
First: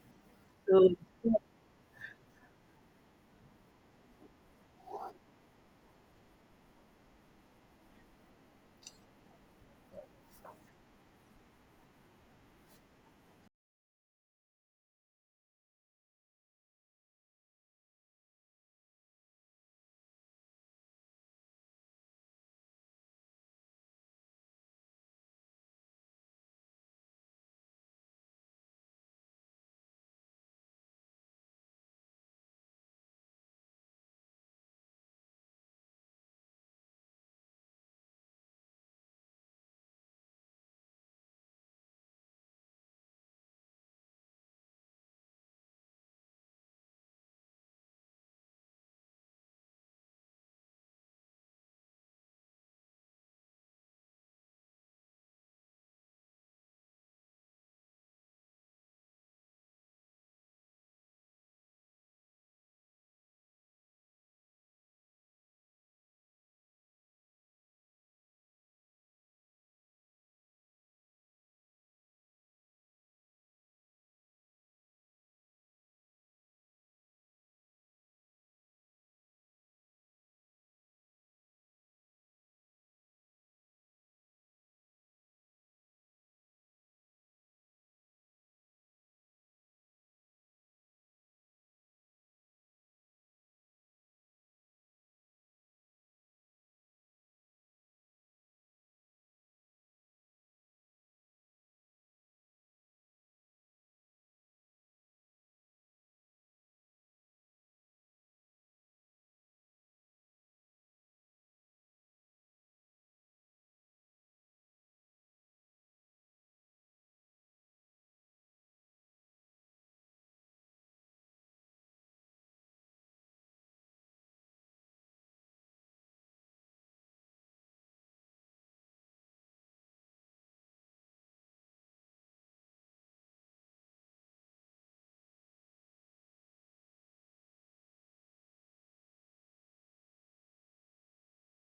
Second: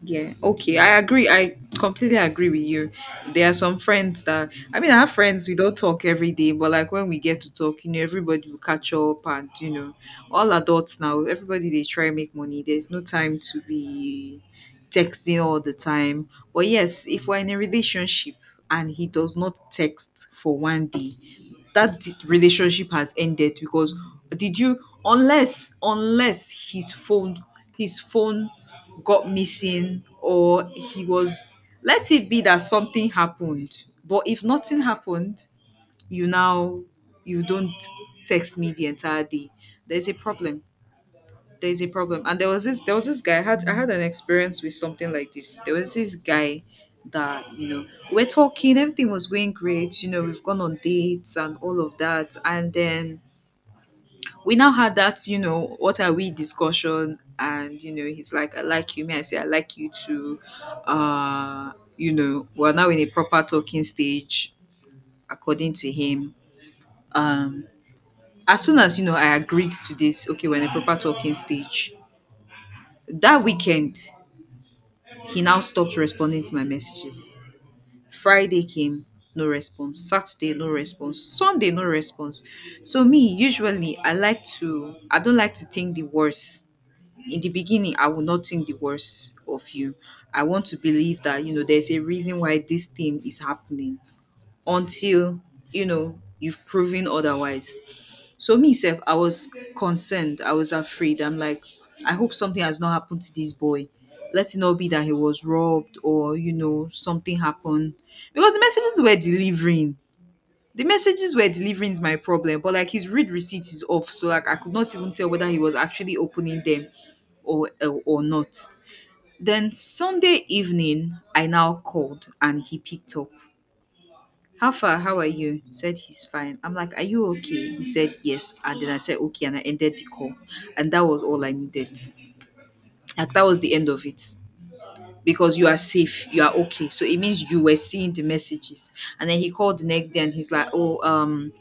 Speaker 1: Yeah, okay.
Speaker 2: So
Speaker 1: I agree. I completely agree with you. There are some friends that — I mean, I have friends we don't talk every day, but like when we get to talk, you know, everybody will catch up. And you know, all adults now, everybody they try make money. There's no time to be texting all the time. But yes, if we're in a relationship and he does not text for one day, relationship has ended because — did you — unless his phone got missing or he was — let it be that something happened. But if nothing happened, you now, you don't text me the entire day, there's a problem. There is a problem. And there was this guy, I had an experience with something like this. There was this guy that, you know, we're talking, everything was going great, you know, we've gone on dates and all of that. And then we now had that, you know, what are we discussion. And you know, he's like, I like you. Me, I say, I like you too. uh you know, we're now in a proper talking stage, according to him. um as soon as, you know, I agreed to this, okay, we're in a proper talking stage, that weekend. He now stopped responding to my messages. Friday came, no response. Saturday, no response. Sunday, no response. So me, usually, I don't like to think the worst. In the beginning, I will not think the worst of you. I want to believe that, you know, there's a reason why this thing is happening until, you know, you've proven otherwise. So me self, I was concerned. I was afraid. I'm like, I hope something has not happened to this boy. Let it not be that he was robbed or you know something happened because the messages were delivering. The messages were delivering is my problem, but like his read receipt is off, so like I could not even tell whether he was actually opening them or not. Then Sunday evening, I now called and he picked up. How far? How are you? He said he's fine. I'm like, are you okay? He said yes. And then I said, okay. And I ended the call. And that was all I needed. Like, that was the end of it. Because you are safe, you are okay. So it means you were seeing the messages. And then he called the next day and he's like, oh,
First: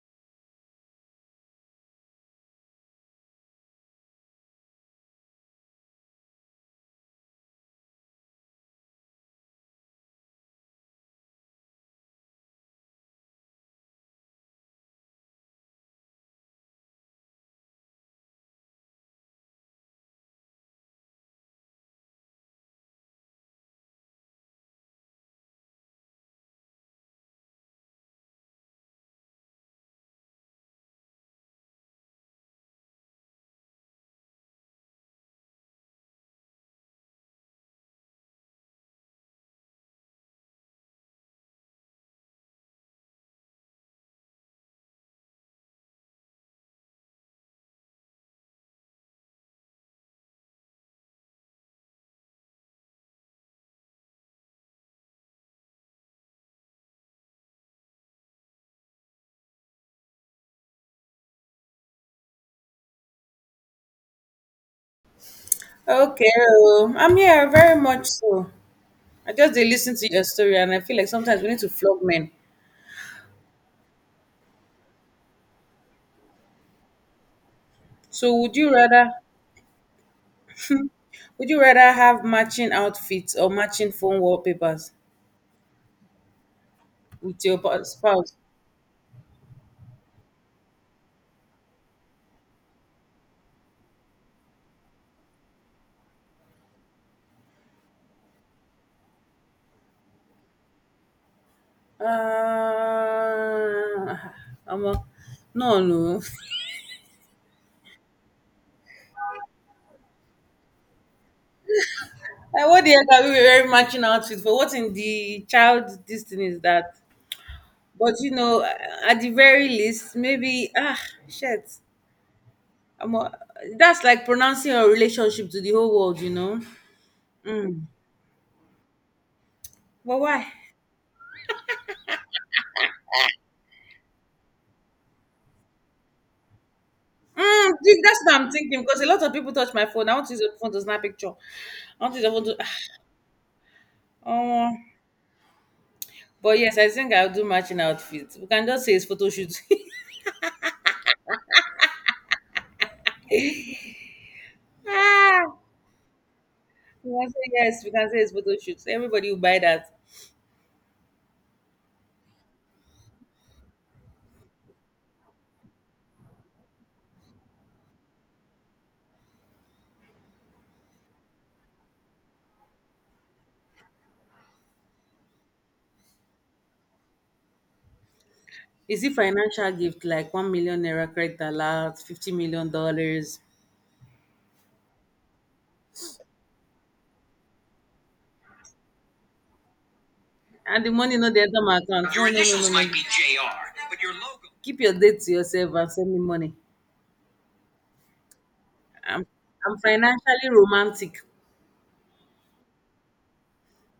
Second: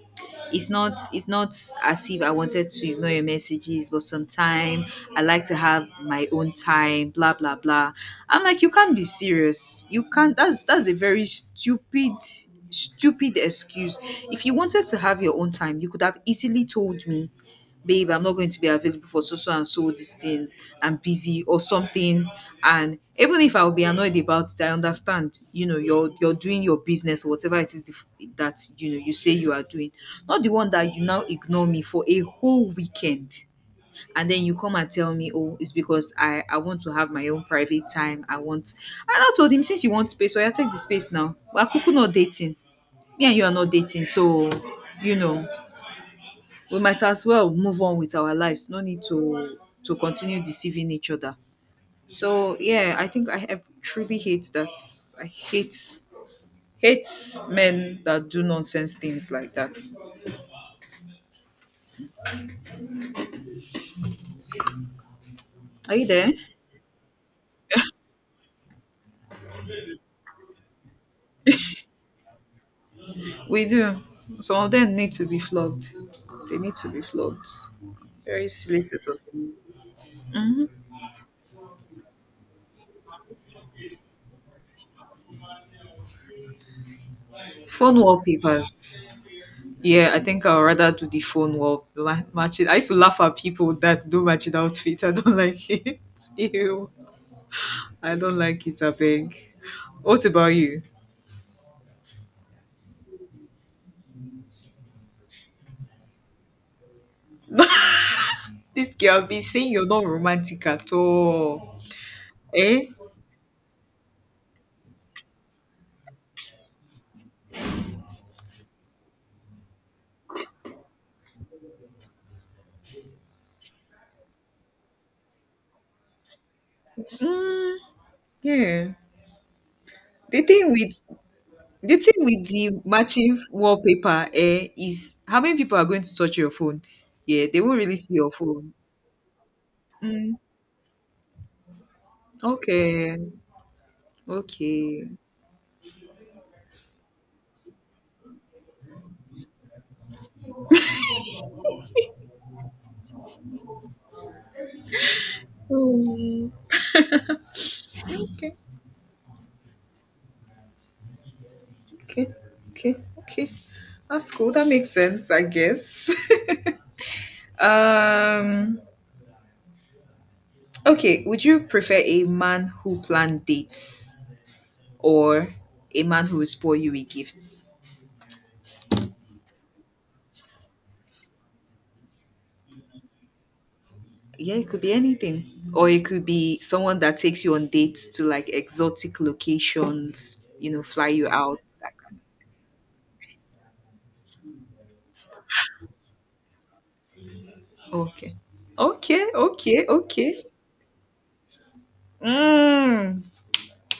Speaker 1: it's not as if I wanted to ignore your messages, but sometime I like to have my own time, blah blah blah. I'm like, you can't be serious. You can't— that's a very stupid excuse. If you wanted to have your own time, you could have easily told me, babe, I'm not going to be available for so so and so this thing, I'm busy or something. And even if I'll be annoyed about it, I understand. You know, you're doing your business or whatever it is the that you know you say you are doing, not the one that you now ignore me for a whole weekend and then you come and tell me, oh, it's because I want to have my own private time, I want. And I told him, since you want space, so I take the space now, but I not dating. Me and you are not dating. So you know, we might as well move on with our lives. No need to continue deceiving each other. So yeah, I think I have truly hate that. I hate hate men that do nonsense things like that. Are you there?
Speaker 2: okay, oh, I'm here very much so. I just did listen to your story, and I feel like sometimes we need to flog men.
Speaker 1: We do. Some of them need to be flogged. They need to be flogged.
Speaker 2: So,
Speaker 1: Very silly set of things. Hmm.
Speaker 2: would you rather have matching outfits or matching phone wallpapers with your
Speaker 1: Phone
Speaker 2: spouse?
Speaker 1: wallpapers. Yeah, I think I'd rather do the phone matching. I used to laugh at people that do matching outfits. I don't like it. *laughs* Ew. I don't like it, I beg. What about you?
Speaker 2: Uh, I'm a, no, no. *laughs*
Speaker 1: This girl be saying you're not romantic at all.
Speaker 2: Like, what
Speaker 1: Eh?
Speaker 2: the hell are we wearing matching outfits for? What in the child this thing is that? But you know, at the very least, maybe ah shit. I'm a- that's like pronouncing your relationship to the whole world, you know.
Speaker 1: Mm,
Speaker 2: Mm.
Speaker 1: yeah.
Speaker 2: But
Speaker 1: The
Speaker 2: why?
Speaker 1: thing with the thing with the matching wallpaper, eh, is how many people are going to touch your phone? Yeah, they
Speaker 2: Mm,
Speaker 1: won't really
Speaker 2: dude,
Speaker 1: see
Speaker 2: that's
Speaker 1: your
Speaker 2: what I'm
Speaker 1: phone.
Speaker 2: thinking because a lot of people touch my phone. I want
Speaker 1: Mm,
Speaker 2: to use the phone to snap picture. I want to use the phone to. *sighs*
Speaker 1: okay.
Speaker 2: Oh,
Speaker 1: Okay.
Speaker 2: but yes, I think I'll do matching outfits. We can just say it's photo shoot. *laughs* ah,
Speaker 1: Mm,
Speaker 2: we can say yes. We can say it's photo
Speaker 1: okay.
Speaker 2: shoot. Everybody will buy that.
Speaker 1: Okay. Okay. Okay. That's cool. That makes sense, I guess. *laughs* um Okay, would you prefer a man who planned dates or a man who will spoil you with gifts?
Speaker 2: Is it financial gift like 1 million naira credit alert, $50 million?
Speaker 1: Yeah, it could be anything. Or it could be someone that takes you on dates to like exotic locations, you know,
Speaker 2: And the
Speaker 1: fly
Speaker 2: money
Speaker 1: you
Speaker 2: not the
Speaker 1: out.
Speaker 2: enter my account. No, no, no, no, no, no. Keep your date to yourself and send me money.
Speaker 1: Okay.
Speaker 2: I'm
Speaker 1: Okay,
Speaker 2: I'm
Speaker 1: okay, okay.
Speaker 2: financially romantic.
Speaker 1: Mm,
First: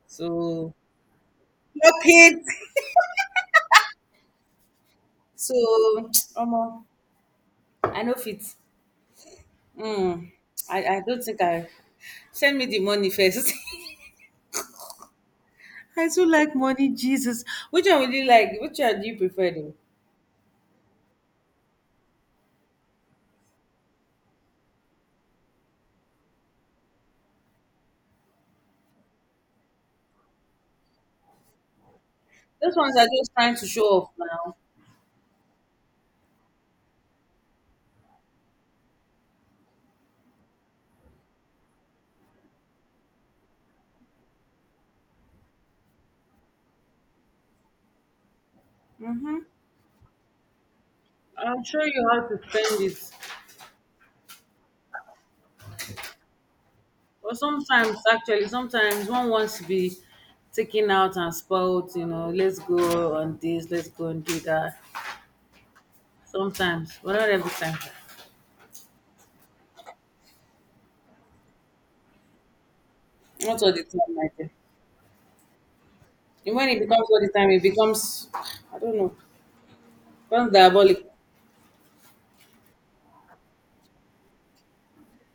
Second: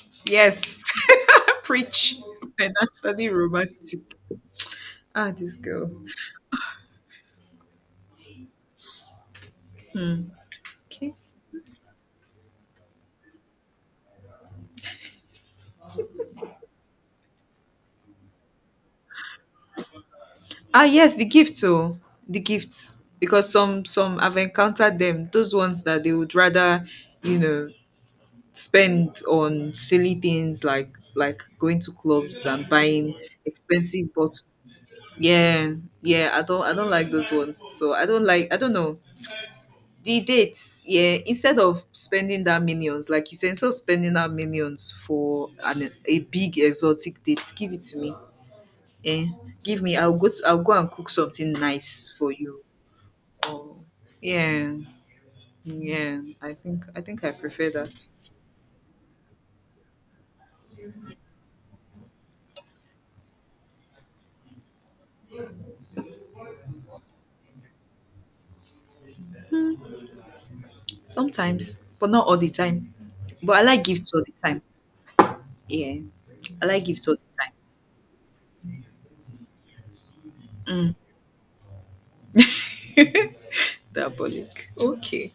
Speaker 2: So
Speaker 1: yes. *laughs*
Speaker 2: look
Speaker 1: Preach.
Speaker 2: it.
Speaker 1: Financially romantic. Ah,
Speaker 2: So
Speaker 1: this girl.
Speaker 2: omo, I know fit.
Speaker 1: Hmm.
Speaker 2: Mm, I
Speaker 1: Okay.
Speaker 2: don't think I send me the money first. *laughs* I so like money, Jesus. Which one would you like? Which one do you prefer though?
Speaker 1: Ah yes, the gifts oh, the gifts because some I've encountered them. Those ones that they would rather, you know, spend on silly things like going to clubs and
Speaker 2: Those ones are
Speaker 1: buying
Speaker 2: just trying to show off
Speaker 1: expensive bottles.
Speaker 2: now.
Speaker 1: Yeah, yeah. I don't like those ones. So I don't like— I don't know the dates. Yeah, instead of spending that millions, like you said, instead of spending that millions for an a big exotic date, give it to me. Eh,
Speaker 2: Mm-hmm.
Speaker 1: give me. I'll go. To, I'll go and cook something
Speaker 2: I'll show
Speaker 1: nice
Speaker 2: you how
Speaker 1: for
Speaker 2: to
Speaker 1: you
Speaker 2: spend it.
Speaker 1: or— yeah, yeah. I think I
Speaker 2: Well,
Speaker 1: prefer that
Speaker 2: sometimes, actually, sometimes one wants to be taken out and spoiled, you know, let's go on this, let's go and do that. Sometimes, but not every time.
Speaker 1: sometimes, but not all the time. But I
Speaker 2: Not all
Speaker 1: like
Speaker 2: the
Speaker 1: gifts
Speaker 2: time,
Speaker 1: all
Speaker 2: I
Speaker 1: the
Speaker 2: think.
Speaker 1: time. Yeah,
Speaker 2: And
Speaker 1: I
Speaker 2: when it
Speaker 1: like gifts
Speaker 2: becomes
Speaker 1: all
Speaker 2: all the
Speaker 1: the
Speaker 2: time, it becomes, I don't know, becomes
Speaker 1: time.
Speaker 2: diabolic.
Speaker 1: Mm. *laughs* Diabolic. Okay.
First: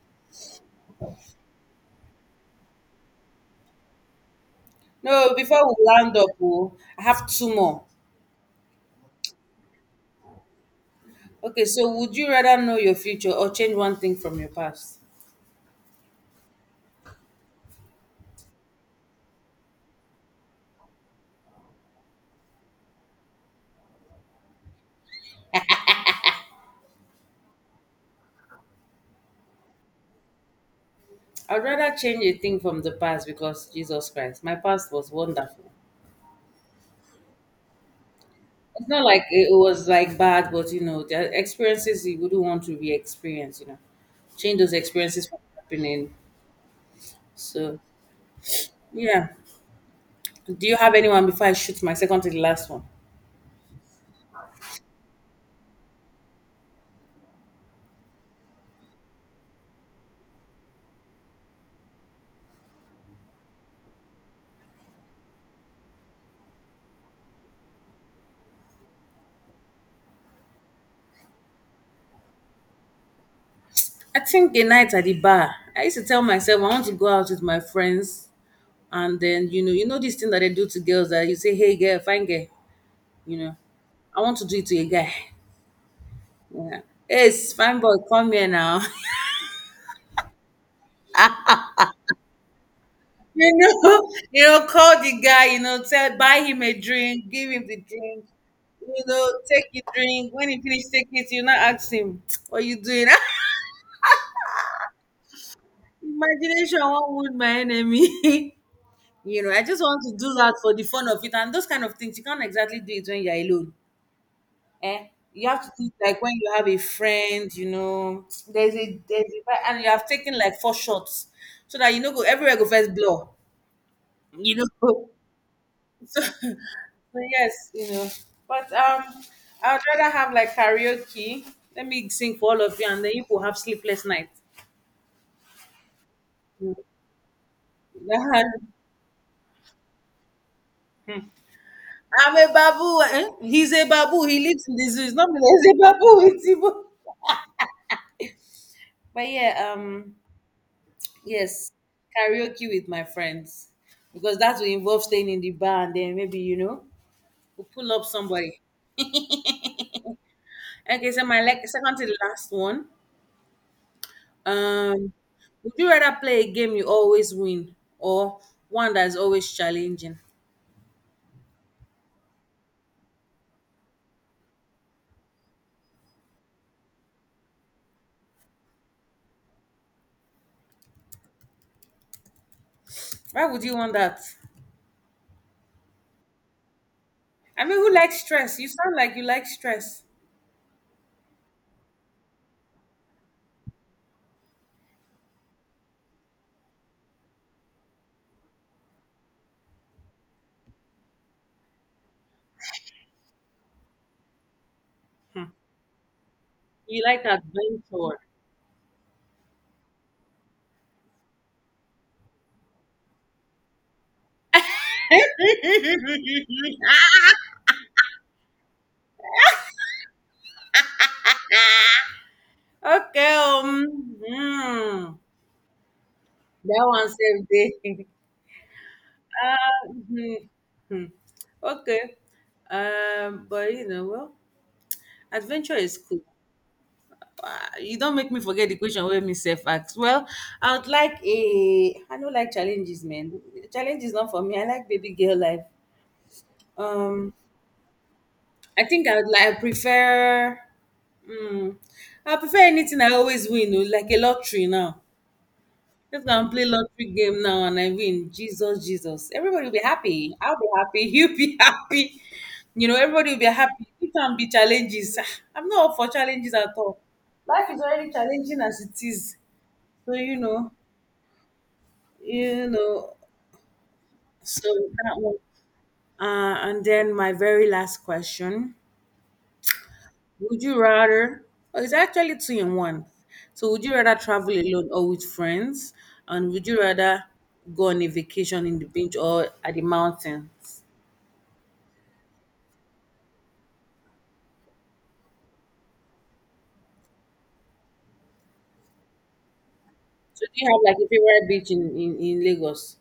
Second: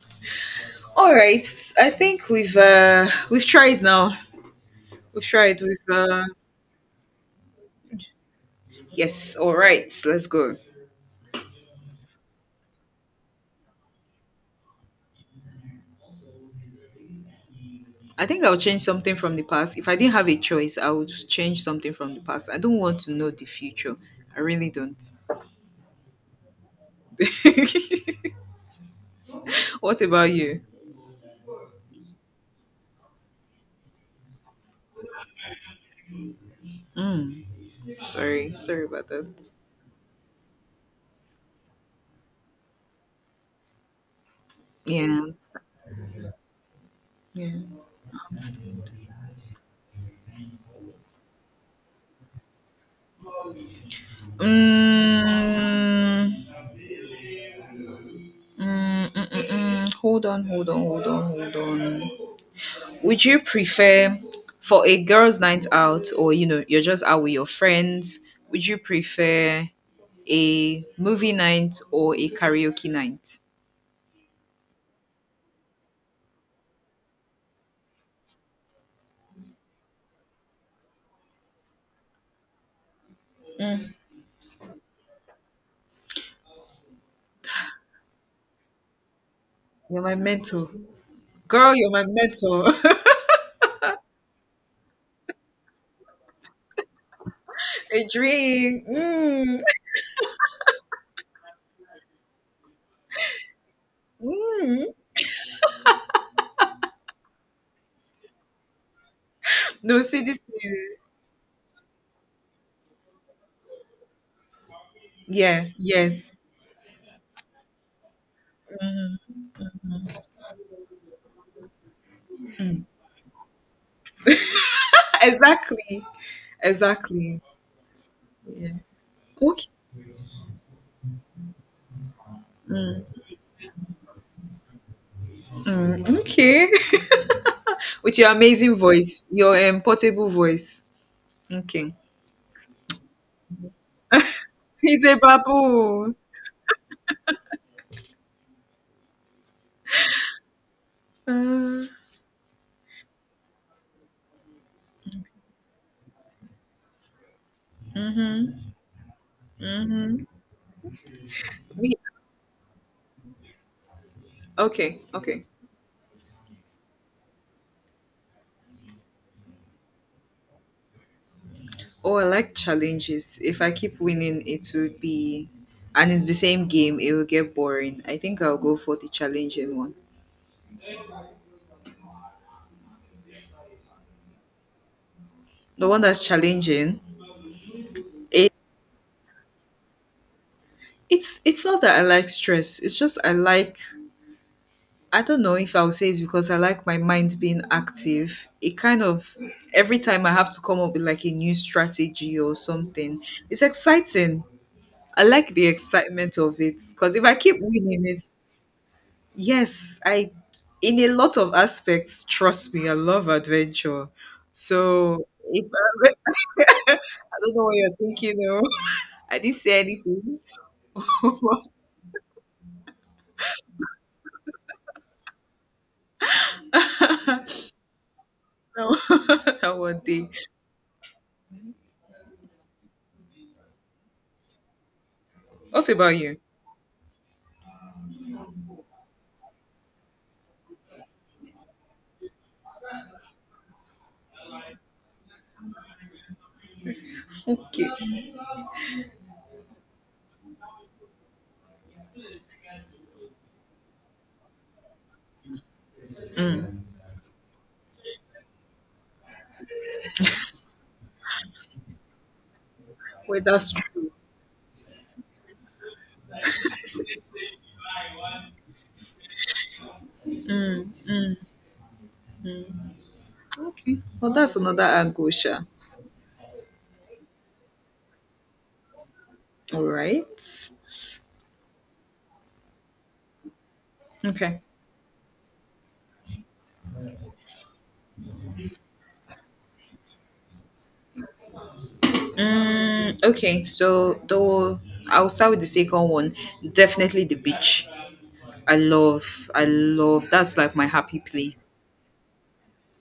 Speaker 1: All right. I think we've tried now. We've
Speaker 2: No,
Speaker 1: tried.
Speaker 2: before we
Speaker 1: We've
Speaker 2: land up, oh, I have two more.
Speaker 1: yes. All right. Let's go.
Speaker 2: Okay, so would you rather know your future or change one thing from your past?
Speaker 1: I think I'll change something from the past. If I didn't have a choice, I would change something from the past. I don't want to know the future. I really don't. *laughs* What about you?
Speaker 2: I'd rather change a thing from the past because Jesus Christ, my past was wonderful.
Speaker 1: Mm. Sorry, sorry
Speaker 2: It's not
Speaker 1: about
Speaker 2: like
Speaker 1: that.
Speaker 2: it was like bad, but you know, there are experiences you wouldn't want to re-experience. You know, change those
Speaker 1: Yeah,
Speaker 2: experiences from happening.
Speaker 1: yeah.
Speaker 2: So yeah. Do you have anyone before I shoot my second to the last one?
Speaker 1: Mm, mm, mm, mm, mm. Hold on, hold on, hold on, hold on. Would you prefer for a girls' night out, or you know, you're just out with your friends? Would you prefer a movie night or a karaoke night?
Speaker 2: I think a night at the bar. I used to tell myself I want to go out with my friends, and then you know this thing that they do to girls that you say, "Hey, girl, fine girl," you know. I want to do it to a guy. Yeah. Hey, fine boy, come here now. *laughs*
Speaker 1: You're my mentor, girl. You're my mentor.
Speaker 2: You know, *laughs* you know, call the guy, you know, tell buy him a drink, give him the
Speaker 1: *laughs* A
Speaker 2: drink,
Speaker 1: dream.
Speaker 2: you know,
Speaker 1: Mm.
Speaker 2: take his drink. When he finish take it, you not ask him, *tsk* what you doing?
Speaker 1: Mm.
Speaker 2: *laughs* Imagination will would my enemy. *laughs* you know, I just want
Speaker 1: No,
Speaker 2: to
Speaker 1: see
Speaker 2: do
Speaker 1: this.
Speaker 2: that for the fun of it and those kind of things. You can't exactly do it when you're alone. Eh? You have
Speaker 1: Yeah,
Speaker 2: to think like when
Speaker 1: yes.
Speaker 2: you have a friend, you know, there's a and you have taken like four shots so that you know go everywhere go first blow. You know, *laughs*
Speaker 1: *laughs* Exactly.
Speaker 2: so, *laughs* so
Speaker 1: Exactly.
Speaker 2: yes, you know. But
Speaker 1: Yeah. Okay.
Speaker 2: I'd rather have like karaoke. Let me sing for all of you, and then you will have sleepless nights.
Speaker 1: Mm, okay. *laughs* With your
Speaker 2: *laughs*
Speaker 1: amazing voice, your portable voice. Okay.
Speaker 2: I'm a babu. Eh? He's a babu. He lives in the zoo.
Speaker 1: He's
Speaker 2: It's
Speaker 1: a
Speaker 2: not *laughs* me. He's a
Speaker 1: baboon.
Speaker 2: babu. It's Igbo. But yeah, yes,
Speaker 1: Uh,
Speaker 2: karaoke with my friends because that will involve staying in the bar and then maybe you know we pull up
Speaker 1: mhm.
Speaker 2: somebody.
Speaker 1: Mhm.
Speaker 2: Okay, so my like
Speaker 1: Me.
Speaker 2: second to the last one.
Speaker 1: Okay.
Speaker 2: Um,
Speaker 1: Okay.
Speaker 2: would you rather play a game you always win or one that is always challenging?
Speaker 1: Oh, I like challenges. If I keep winning, it would be, and it's the same game, it will get boring. I think I'll go for the challenging one.
Speaker 2: Why would you want that?
Speaker 1: The one that's challenging.
Speaker 2: I mean, who likes
Speaker 1: It,
Speaker 2: stress? You sound like you like stress.
Speaker 1: it's not that I like stress. It's just I like— I don't know if I would say it's because I like my mind being active. It kind of— every time I have to come up with like a new strategy or something. It's exciting. I like the excitement of it
Speaker 2: You
Speaker 1: because if
Speaker 2: like
Speaker 1: I keep winning
Speaker 2: adventure.
Speaker 1: it, yes, I— in a lot of aspects. Trust me, I love adventure. So
Speaker 2: *laughs*
Speaker 1: if I, *laughs* I don't know what you're thinking of. *laughs* I didn't say anything. *laughs* No,
Speaker 2: Okay. Hmm. That one saved day.
Speaker 1: *laughs*
Speaker 2: *laughs*
Speaker 1: that
Speaker 2: uh,
Speaker 1: one thing.
Speaker 2: hmm, hmm. Okay. But you know, well, adventure
Speaker 1: What
Speaker 2: is
Speaker 1: about
Speaker 2: cool.
Speaker 1: you?
Speaker 2: You don't make me forget the question wey me sef ask well. I would like a, I no like challenges man. Challenge is not for me. I like baby girl life. um
Speaker 1: Okay.
Speaker 2: I think I would like, I prefer, hmm I prefer anything I always win o, like a lottery now. Just go and play
Speaker 1: Mm.
Speaker 2: lottery game now and I win, Jesus, Jesus, everybody will be happy, I will be happy *laughs* you will be happy. You know, everybody
Speaker 1: Well,
Speaker 2: will be
Speaker 1: that's
Speaker 2: happy.
Speaker 1: true.
Speaker 2: It can be challenges. Ah, I'm not up for challenges at all. Life is already challenging as it is. So
Speaker 1: Mm, mm.
Speaker 2: you know,
Speaker 1: Okay. Well, that's
Speaker 2: so
Speaker 1: another
Speaker 2: that
Speaker 1: angle,
Speaker 2: one.
Speaker 1: Sha.
Speaker 2: And then my very last question:
Speaker 1: All right.
Speaker 2: would you rather? Oh, it's actually two in one. So would you rather travel
Speaker 1: Okay.
Speaker 2: alone or with friends? And would you rather go on a vacation in the beach or at the mountains?
Speaker 1: Mm, okay. So though I'll start with the second one. Definitely the beach. I love. I love.
Speaker 2: So do
Speaker 1: That's
Speaker 2: you
Speaker 1: like
Speaker 2: have
Speaker 1: my
Speaker 2: like a
Speaker 1: happy
Speaker 2: favorite
Speaker 1: place.
Speaker 2: beach in in Lagos?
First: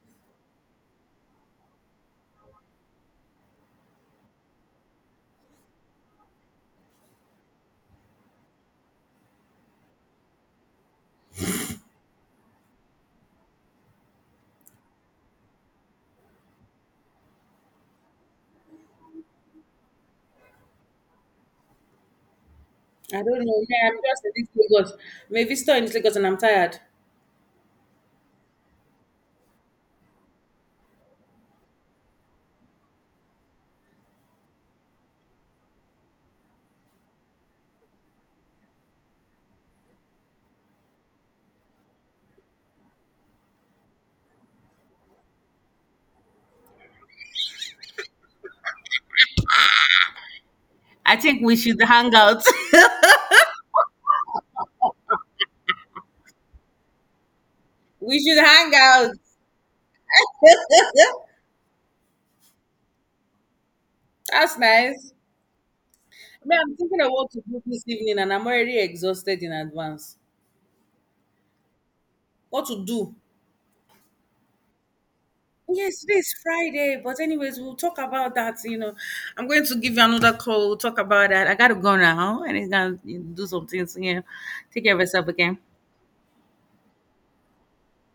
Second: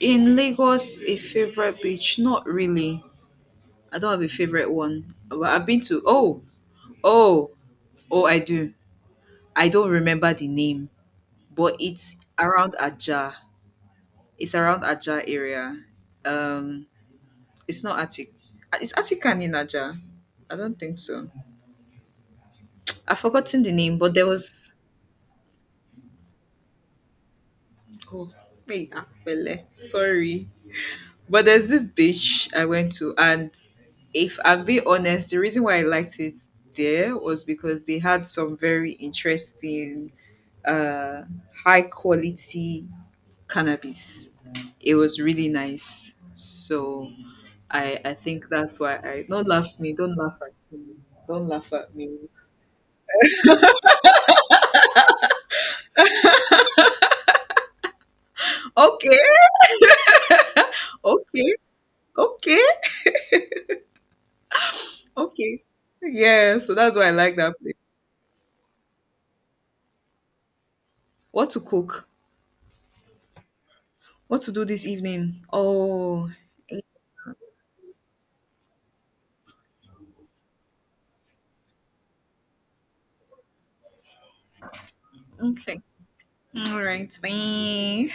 Speaker 1: In Lagos, a favorite beach? Not really. I don't have a favorite one. But I've been to— oh, oh, oh. I do. I don't remember the name, but it's around Ajah. It's around Ajah area. Um, it's not Atik. Is Atikan in Ajah? I don't think so. I've
Speaker 2: I don't
Speaker 1: forgotten
Speaker 2: know.
Speaker 1: the
Speaker 2: Yeah,
Speaker 1: name,
Speaker 2: I'm
Speaker 1: but
Speaker 2: just
Speaker 1: there
Speaker 2: in this
Speaker 1: was—
Speaker 2: Lagos. Maybe still in this Lagos, and I'm tired.
Speaker 1: oh, hey, Apele. Sorry. But there's this beach I went to, and if I'm being honest, the reason why I liked it there was because they had some very interesting, uh, high quality cannabis. It was really nice. So I think that's why— I don't— laugh me, don't laugh at me.
Speaker 2: I think
Speaker 1: Don't
Speaker 2: we
Speaker 1: laugh
Speaker 2: should
Speaker 1: at
Speaker 2: hang
Speaker 1: me.
Speaker 2: out. *laughs* we should hang out.
Speaker 1: Okay. *laughs*
Speaker 2: *laughs*
Speaker 1: Okay. Okay.
Speaker 2: That's nice.
Speaker 1: Okay.
Speaker 2: Me,
Speaker 1: Yeah, so
Speaker 2: I'm
Speaker 1: that's
Speaker 2: thinking
Speaker 1: why I
Speaker 2: of what
Speaker 1: like
Speaker 2: to
Speaker 1: that
Speaker 2: do
Speaker 1: place.
Speaker 2: this evening and I'm already exhausted in advance.
Speaker 1: What to cook?
Speaker 2: What to do?
Speaker 1: What to do this evening?
Speaker 2: Yes,
Speaker 1: Oh,
Speaker 2: today's Friday, but anyways, we'll talk about that. You know, I'm going to give you another call. We'll talk about that. I gotta go now and it's gonna do some things. Yeah, take care of yourself again.
Speaker 1: okay. All right. Bye.